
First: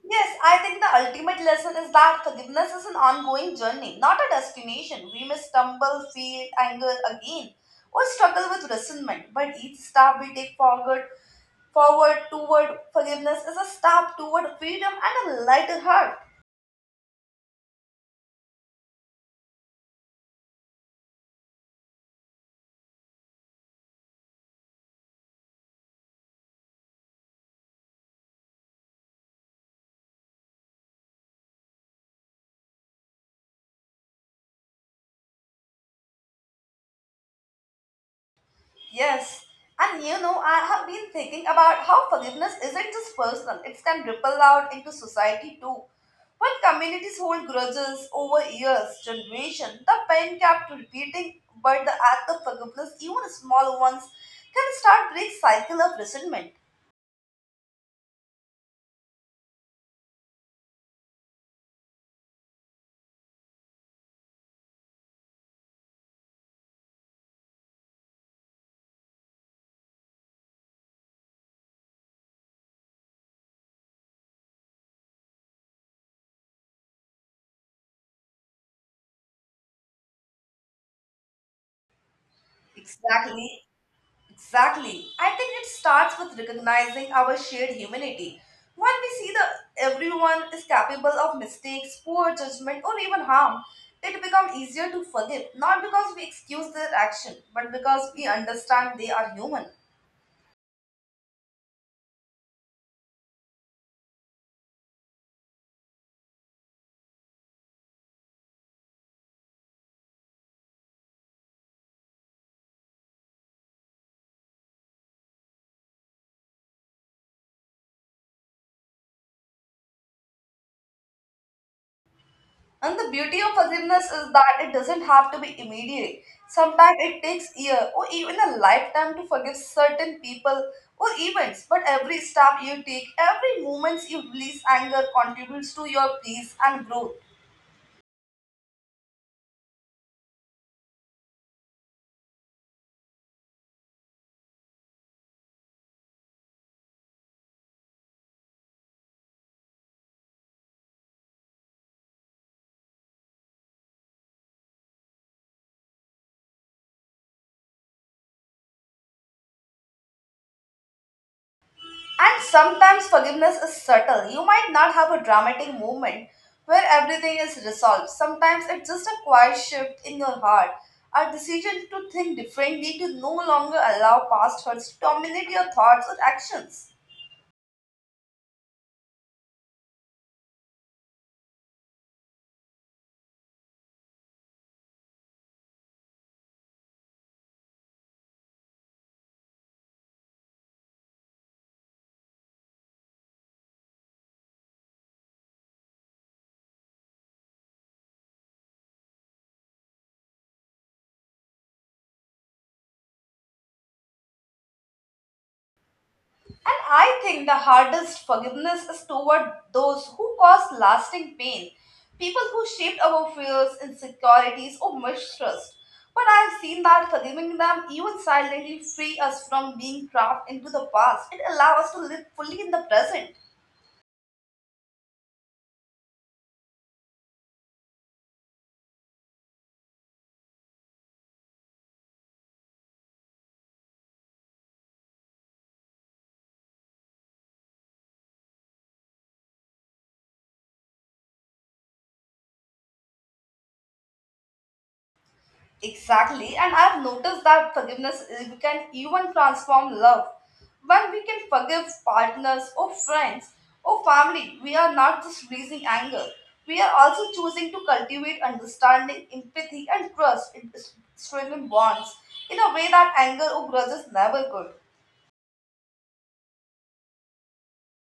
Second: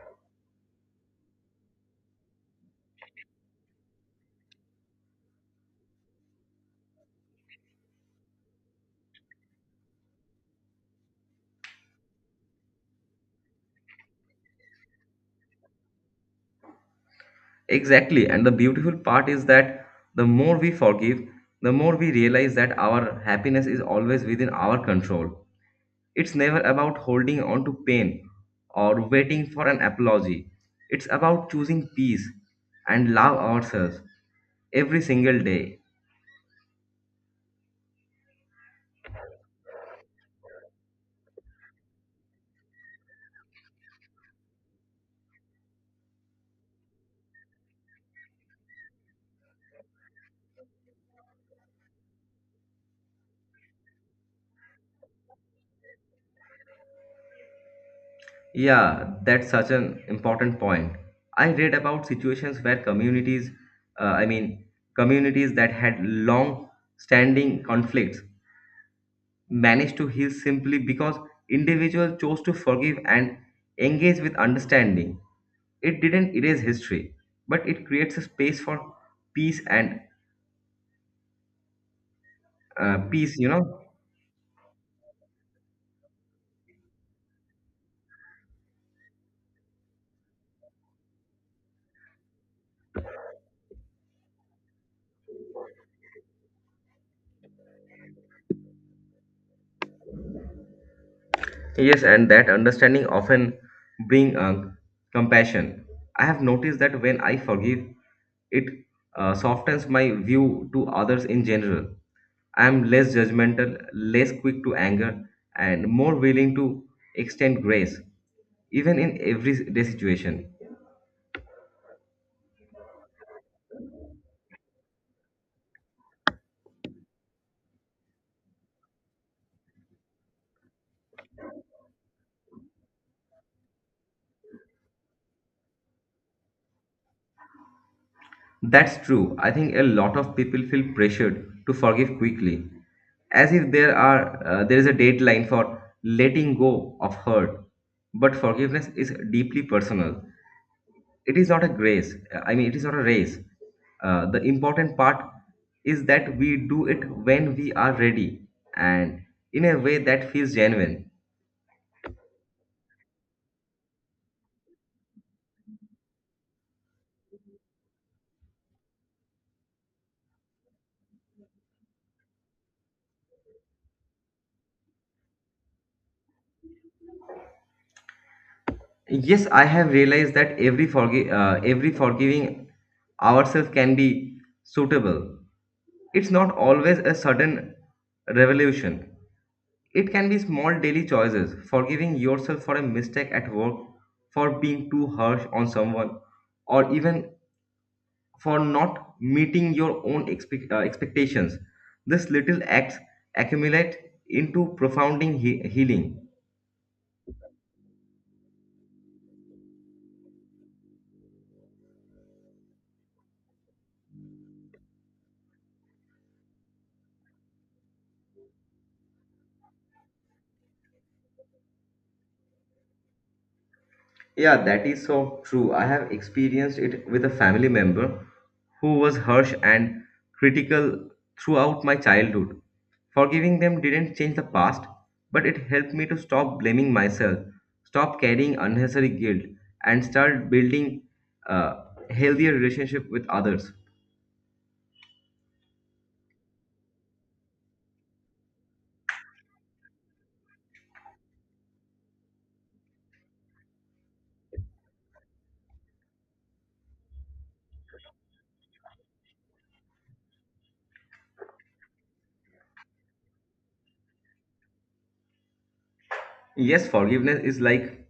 B: Yes, I think the ultimate lesson is that forgiveness is an ongoing journey, not a destination. We may stumble, feel anger again, or struggle with resentment, but each step we take forward toward forgiveness is a step toward freedom and a lighter heart.
A: Exactly. And the beautiful part is that the more we forgive, the more we realize that our happiness is always within our control. It's never about holding on to pain or waiting for an apology. It's about choosing peace and love ourselves every single day.
B: Yes, and you know, I have been thinking about how forgiveness isn't just personal, it can ripple out into society too. When communities hold grudges over years, generation, the pain kept repeating, but the act of forgiveness, even small ones, can start break cycle of resentment.
A: Yeah, that's such an important point. I read about situations where uh, I mean, communities that had long standing conflicts managed to heal simply because individuals chose to forgive and engage with understanding. It didn't erase history, but it creates a space for peace and peace, you
B: Exactly.
A: know.
B: Exactly. I think it starts with recognizing our shared humanity. When we see that everyone is capable of mistakes, poor judgment, or even harm, it becomes easier to forgive, not because we excuse their action, but because we understand they are human.
A: Yes, and that understanding often bring compassion. I have noticed that when I forgive, it softens my view to others in general. I am less judgmental, less quick to anger, and more willing to extend grace, even in everyday situation.
B: And the beauty of forgiveness is that it doesn't have to be immediate. Sometimes it takes year or even a lifetime to forgive certain people or events. But every step you take, every moment you release anger contributes to your peace and growth.
A: That's true. I think a lot of people feel pressured to forgive quickly, as if there is a deadline for letting go of hurt. But forgiveness is deeply personal. It is not a grace. I mean, it is not a race. The important part is that we do it when we are ready and in a way that feels genuine.
B: And sometimes forgiveness is subtle. You might not have a dramatic moment where everything is resolved. Sometimes it's just a quiet shift in your heart, a decision to think differently, to no longer allow past hurts to dominate your thoughts or actions.
A: Yes, I have realized that every forgiving ourselves can be suitable. It's not always a sudden revolution. It can be small daily choices, forgiving yourself for a mistake at work, for being too harsh on someone, or even for not meeting your own expectations. These little acts accumulate into profounding healing.
B: And I think the hardest forgiveness is toward those who cause lasting pain, people who shaped our fears, insecurities, or mistrust. But I have seen that forgiving them, even silently, free us from being trapped into the past. It allows us to live fully in the present.
A: Yeah, that is so true. I have experienced it with a family member who was harsh and critical throughout my childhood. Forgiving them didn't change the past, but it helped me to stop blaming myself, stop carrying unnecessary guilt, and start building a healthier relationship with others.
B: Exactly, and I've noticed that forgiveness is, can even transform love. When we can forgive partners or friends or family, we are not just releasing anger. We are also choosing to cultivate understanding, empathy, and trust in strengthen bonds in a way that anger or grudges never could.
A: Yes, forgiveness is like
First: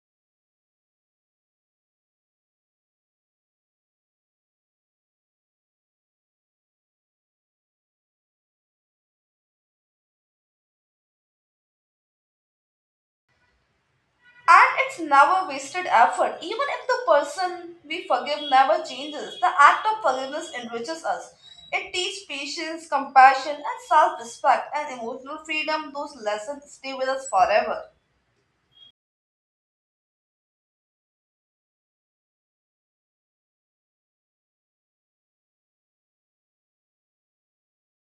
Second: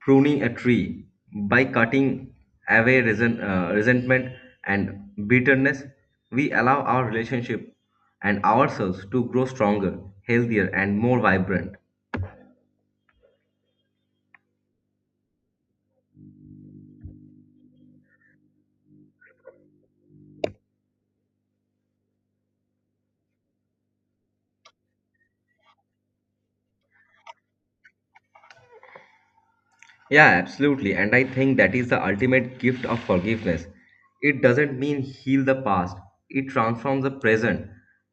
A: pruning a tree by cutting away resentment and bitterness. We allow our relationship and ourselves to grow stronger, healthier, and more vibrant.
B: And it's never wasted effort. Even if the person we forgive never changes, the act of forgiveness enriches us. It teaches patience, compassion, and self respect and emotional freedom. Those lessons stay with us forever.
A: Yeah, absolutely. And I think that is the ultimate gift of forgiveness. It doesn't mean heal the past, it transforms the present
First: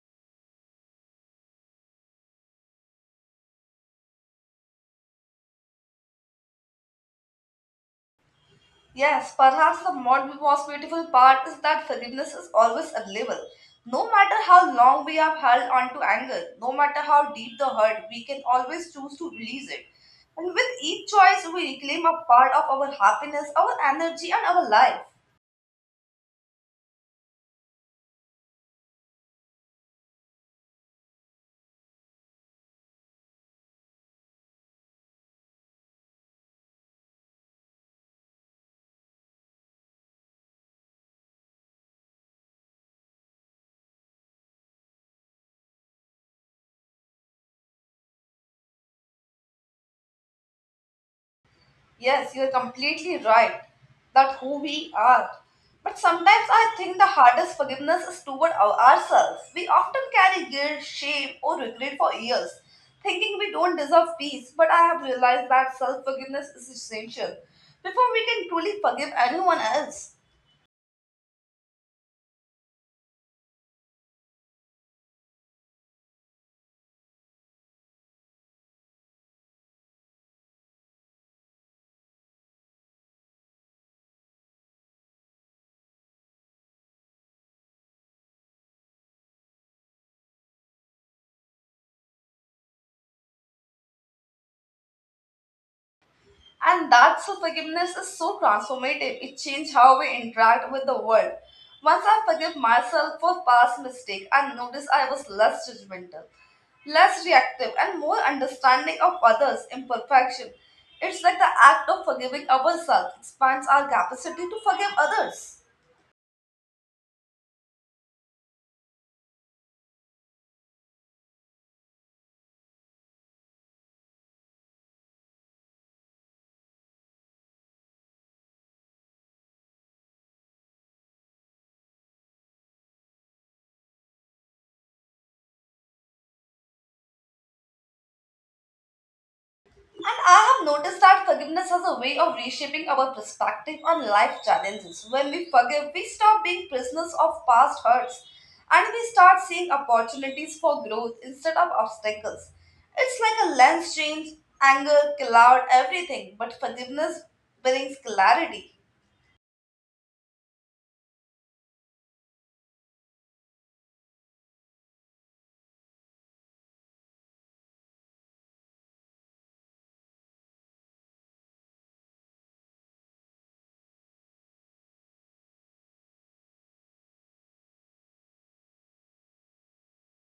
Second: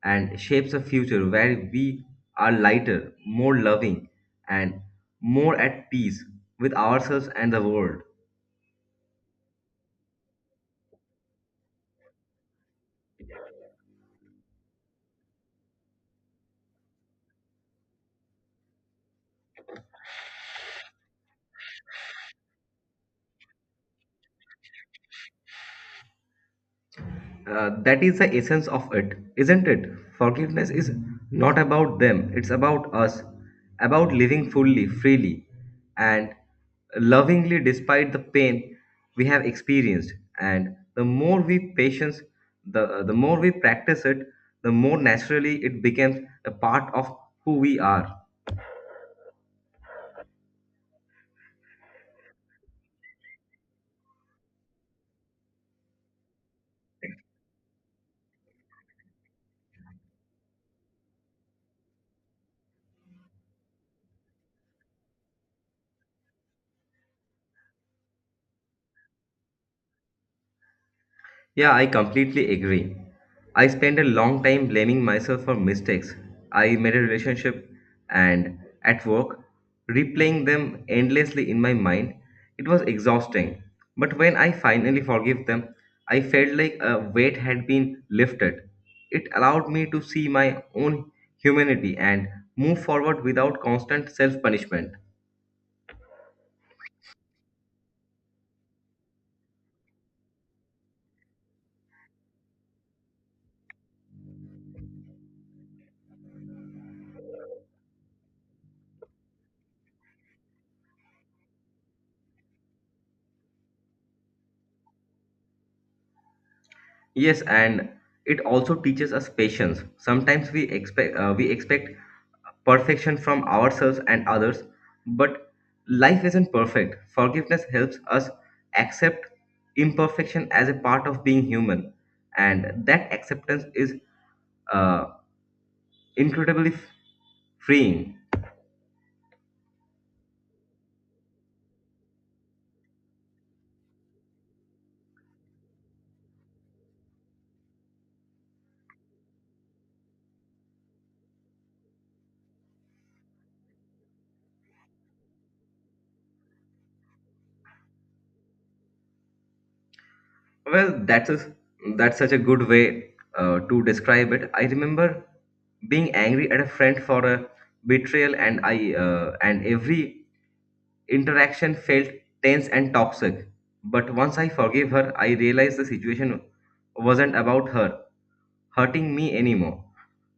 A: and shapes a future where we are lighter, more loving, and more at peace with ourselves and the world.
B: Yes, perhaps the most beautiful part is that forgiveness is always available. No matter how long we have held on to anger, no matter how deep the hurt, we can always choose to release it. And with each choice, we reclaim a part of our happiness, our energy, and our life.
A: That is the essence of it, isn't it? Forgiveness is not about them, it's about us, about living fully, freely, and lovingly despite the pain we have experienced. And the more we practice it, the more naturally it becomes a part of who we are.
B: Yes, you're completely right. That who we are. But sometimes I think the hardest forgiveness is toward ourselves. We often carry guilt, shame, or regret for years, thinking we don't deserve peace. But I have realized that self forgiveness is essential before we can truly forgive anyone else.
A: Yeah, I completely agree. I spent a long time blaming myself for mistakes I made a relationship and at work, replaying them endlessly in my mind. It was exhausting. But when I finally forgave them, I felt like a weight had been lifted. It allowed me to see my own humanity and move forward without constant self punishment.
B: And that so forgiveness is so transformative. It changes how we interact with the world. Once I forgive myself for past mistake, I notice I was less judgmental, less reactive, and more understanding of others' imperfection. It's like the act of forgiving ourselves expands our capacity to forgive others.
A: Yes, and it also teaches us patience. Sometimes we expect perfection from ourselves and others, but life isn't perfect. Forgiveness helps us accept imperfection as a part of being human, and that acceptance is uh, incredibly freeing.
B: And I have noticed that forgiveness has a way of reshaping our perspective on life challenges. When we forgive, we stop being prisoners of past hurts and we start seeing opportunities for growth instead of obstacles. It's like a lens change, anger, cloud, everything, but forgiveness brings clarity.
A: Well, that's such a good way to describe it. I remember being angry at a friend for a betrayal, and every Interaction felt tense and toxic. But once I forgave her, I realized the situation wasn't about her hurting me anymore.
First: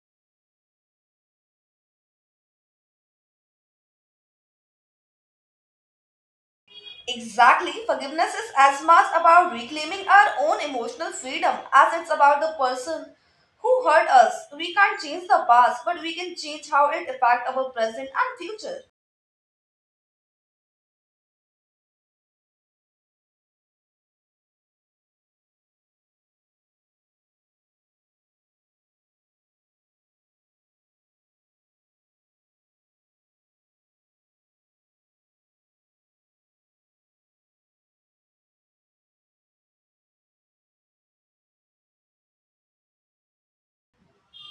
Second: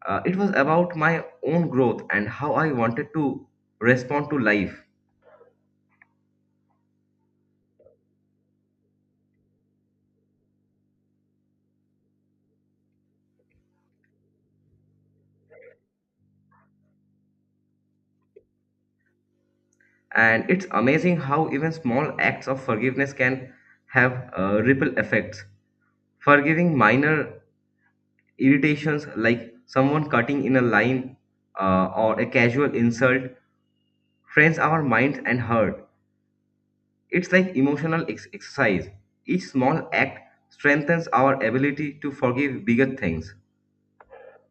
A: It was about my own growth and how I wanted to respond to life.
B: Exactly. Forgiveness is as much about reclaiming our own emotional freedom as it's about the person who hurt us. We can't change the past, but we can change how it affects our present and future.
A: And it's amazing how even small acts of forgiveness can have ripple effects. Forgiving minor irritations like someone cutting in a line or a casual insult trains our minds and heart. It's like emotional exercise. Each small act strengthens our ability to forgive bigger things.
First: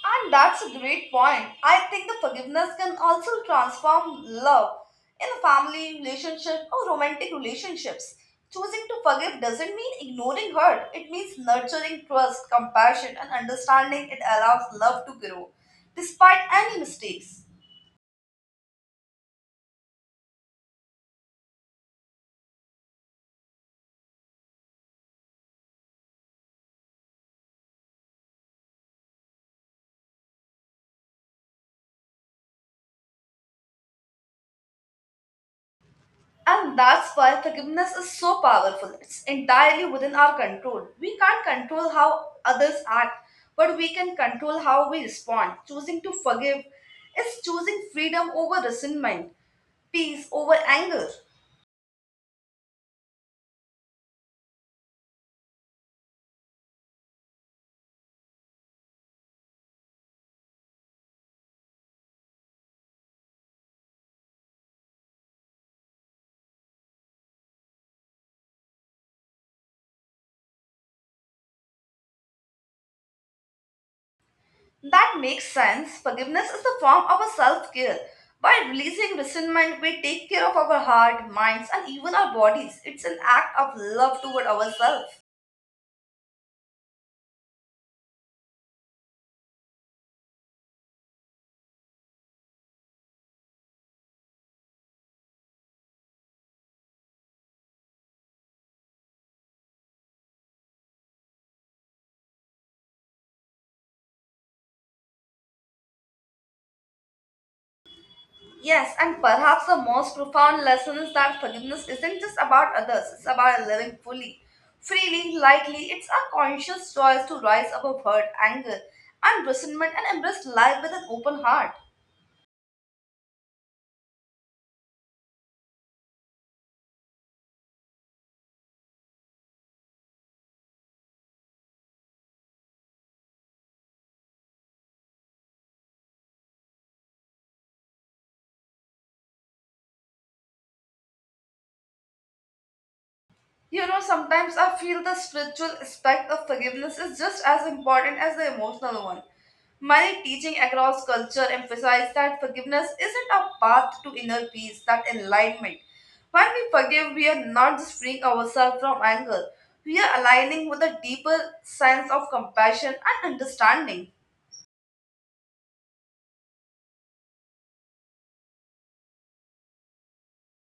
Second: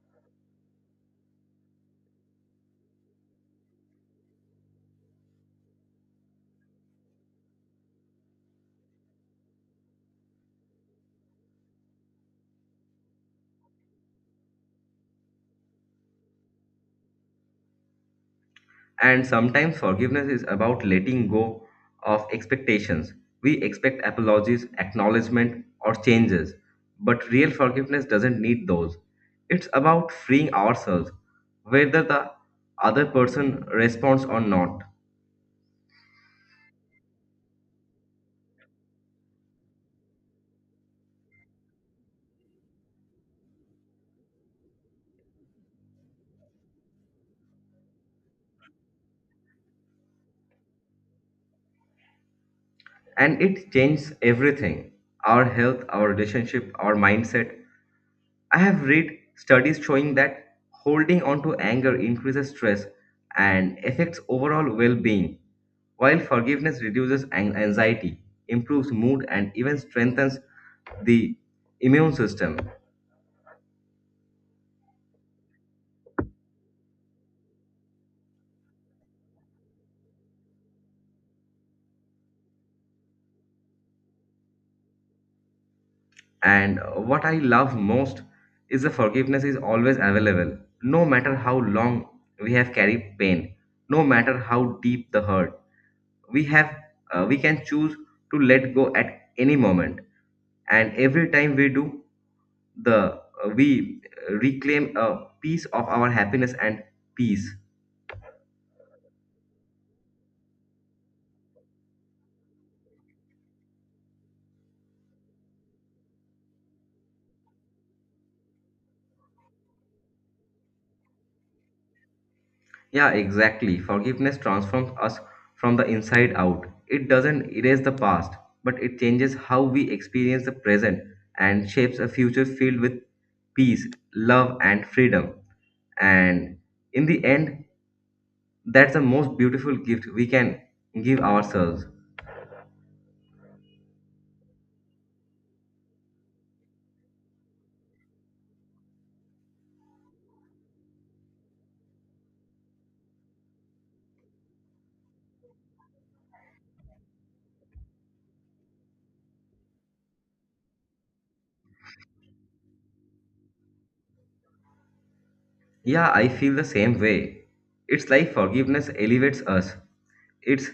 B: And that's a great point. I think the forgiveness can also transform love in a family relationship or romantic relationships. Choosing to forgive doesn't mean ignoring hurt. It means nurturing trust, compassion, and understanding. It allows love to grow despite any mistakes.
A: And sometimes forgiveness is about letting go of expectations. We expect apologies, acknowledgement, or changes. But real forgiveness doesn't need those. It's about freeing ourselves, whether the other person responds or not.
B: And that's why forgiveness is so powerful. It's entirely within our control. We can't control how others act, but we can control how we respond. Choosing to forgive is choosing freedom over resentment, peace over anger.
A: And it changes everything: our health, our relationship, our mindset. I have read studies showing that holding on to anger increases stress and affects overall well-being, while forgiveness reduces anxiety, improves mood, and even strengthens the immune system.
B: That makes sense. Forgiveness is a form of a self care. By releasing resentment, we take care of our heart, minds, and even our bodies. It's an act of love toward ourselves.
A: And what I love most is the forgiveness is always available, no matter how long we have carried pain, no matter how deep the hurt. we have we can choose to let go at any moment, and every time we do, the we reclaim a piece of our happiness and peace.
B: Yes, and perhaps the most profound lesson is that forgiveness isn't just about others, it's about living fully, freely, lightly. It's a conscious choice to rise above hurt, anger, and resentment and embrace life with an open heart.
A: Yeah, exactly. Forgiveness transforms us from the inside out. It doesn't erase the past, but it changes how we experience the present and shapes a future filled with peace, love, and freedom. And in the end, that's the most beautiful gift we can give ourselves.
B: You know, sometimes I feel the spiritual aspect of forgiveness is just as important as the emotional one. Many teaching across culture emphasize that forgiveness isn't a path to inner peace, that enlightenment. When we forgive, we are not just freeing ourselves from anger, we are aligning with a deeper sense of compassion and understanding.
A: Yeah, I feel the same way. It's like forgiveness elevates us. It's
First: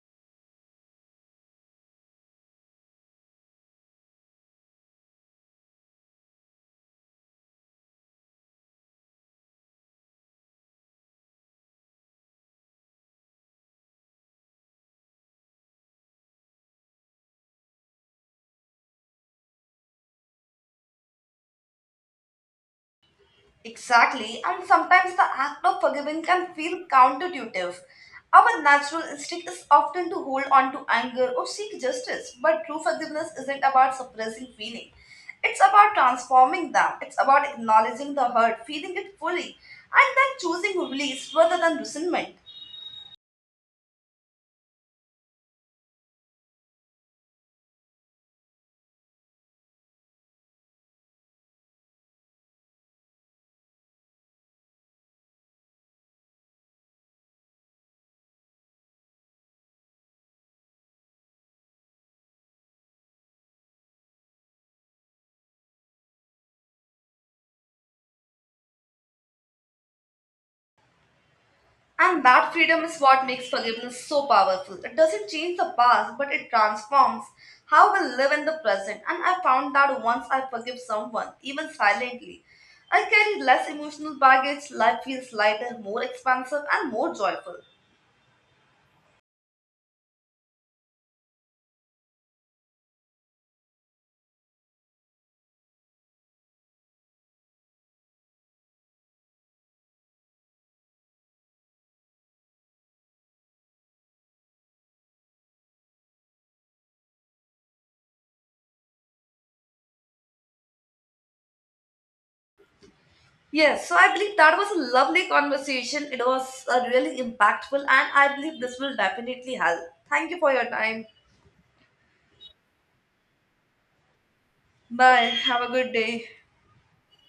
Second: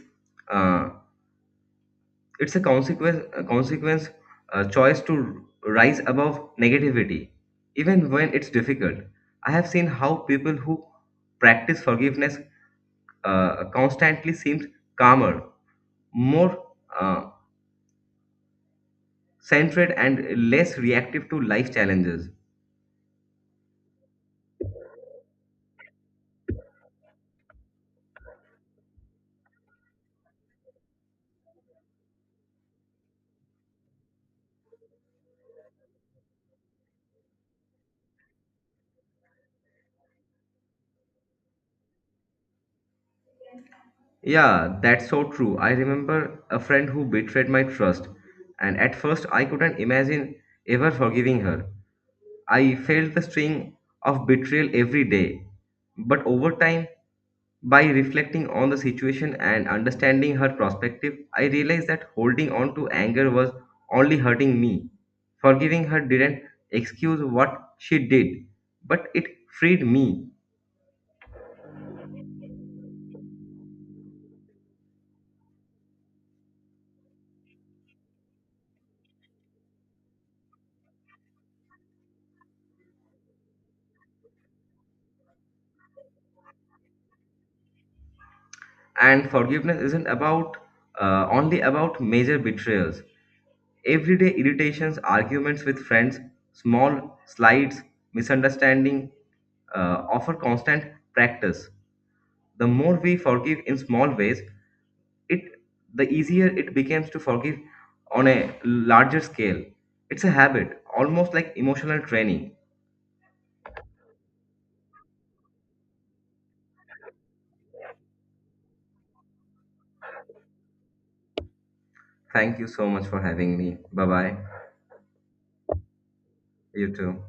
A: uh, it's a choice to rise above negativity, even when it's difficult. I have seen how people who practice forgiveness constantly seems calmer, more uh, centered, and less reactive to life challenges.
B: Exactly, and sometimes the act of forgiving can feel counterintuitive. Our natural instinct is often to hold on to anger or seek justice, but true forgiveness isn't about suppressing feeling. It's about transforming them. It's about acknowledging the hurt, feeling it fully, and then choosing release rather than resentment.
A: Yeah, that's so true. I remember a friend who betrayed my trust, and at first I couldn't imagine ever forgiving her. I felt the sting of betrayal every day. But over time, by reflecting on the situation and understanding her perspective, I realized that holding on to anger was only hurting me. Forgiving her didn't excuse what she did, but it freed me.
B: And that freedom is what makes forgiveness so powerful. It doesn't change the past, but it transforms how we live in the present. And I found that once I forgive someone, even silently, I carry less emotional baggage, life feels lighter, more expansive, and more joyful.
A: And forgiveness isn't about only about major betrayals. Everyday irritations, arguments with friends, small slights, misunderstanding offer constant practice. The more we forgive in small ways, it the easier it becomes to forgive on a larger scale. It's a habit, almost like emotional training.
B: Yes, so I believe that was a lovely conversation. It was really impactful, and I believe this will definitely help. Thank you for your time.
A: Thank you so much for having me. Bye bye.
B: Bye. Have a good day.
A: You too.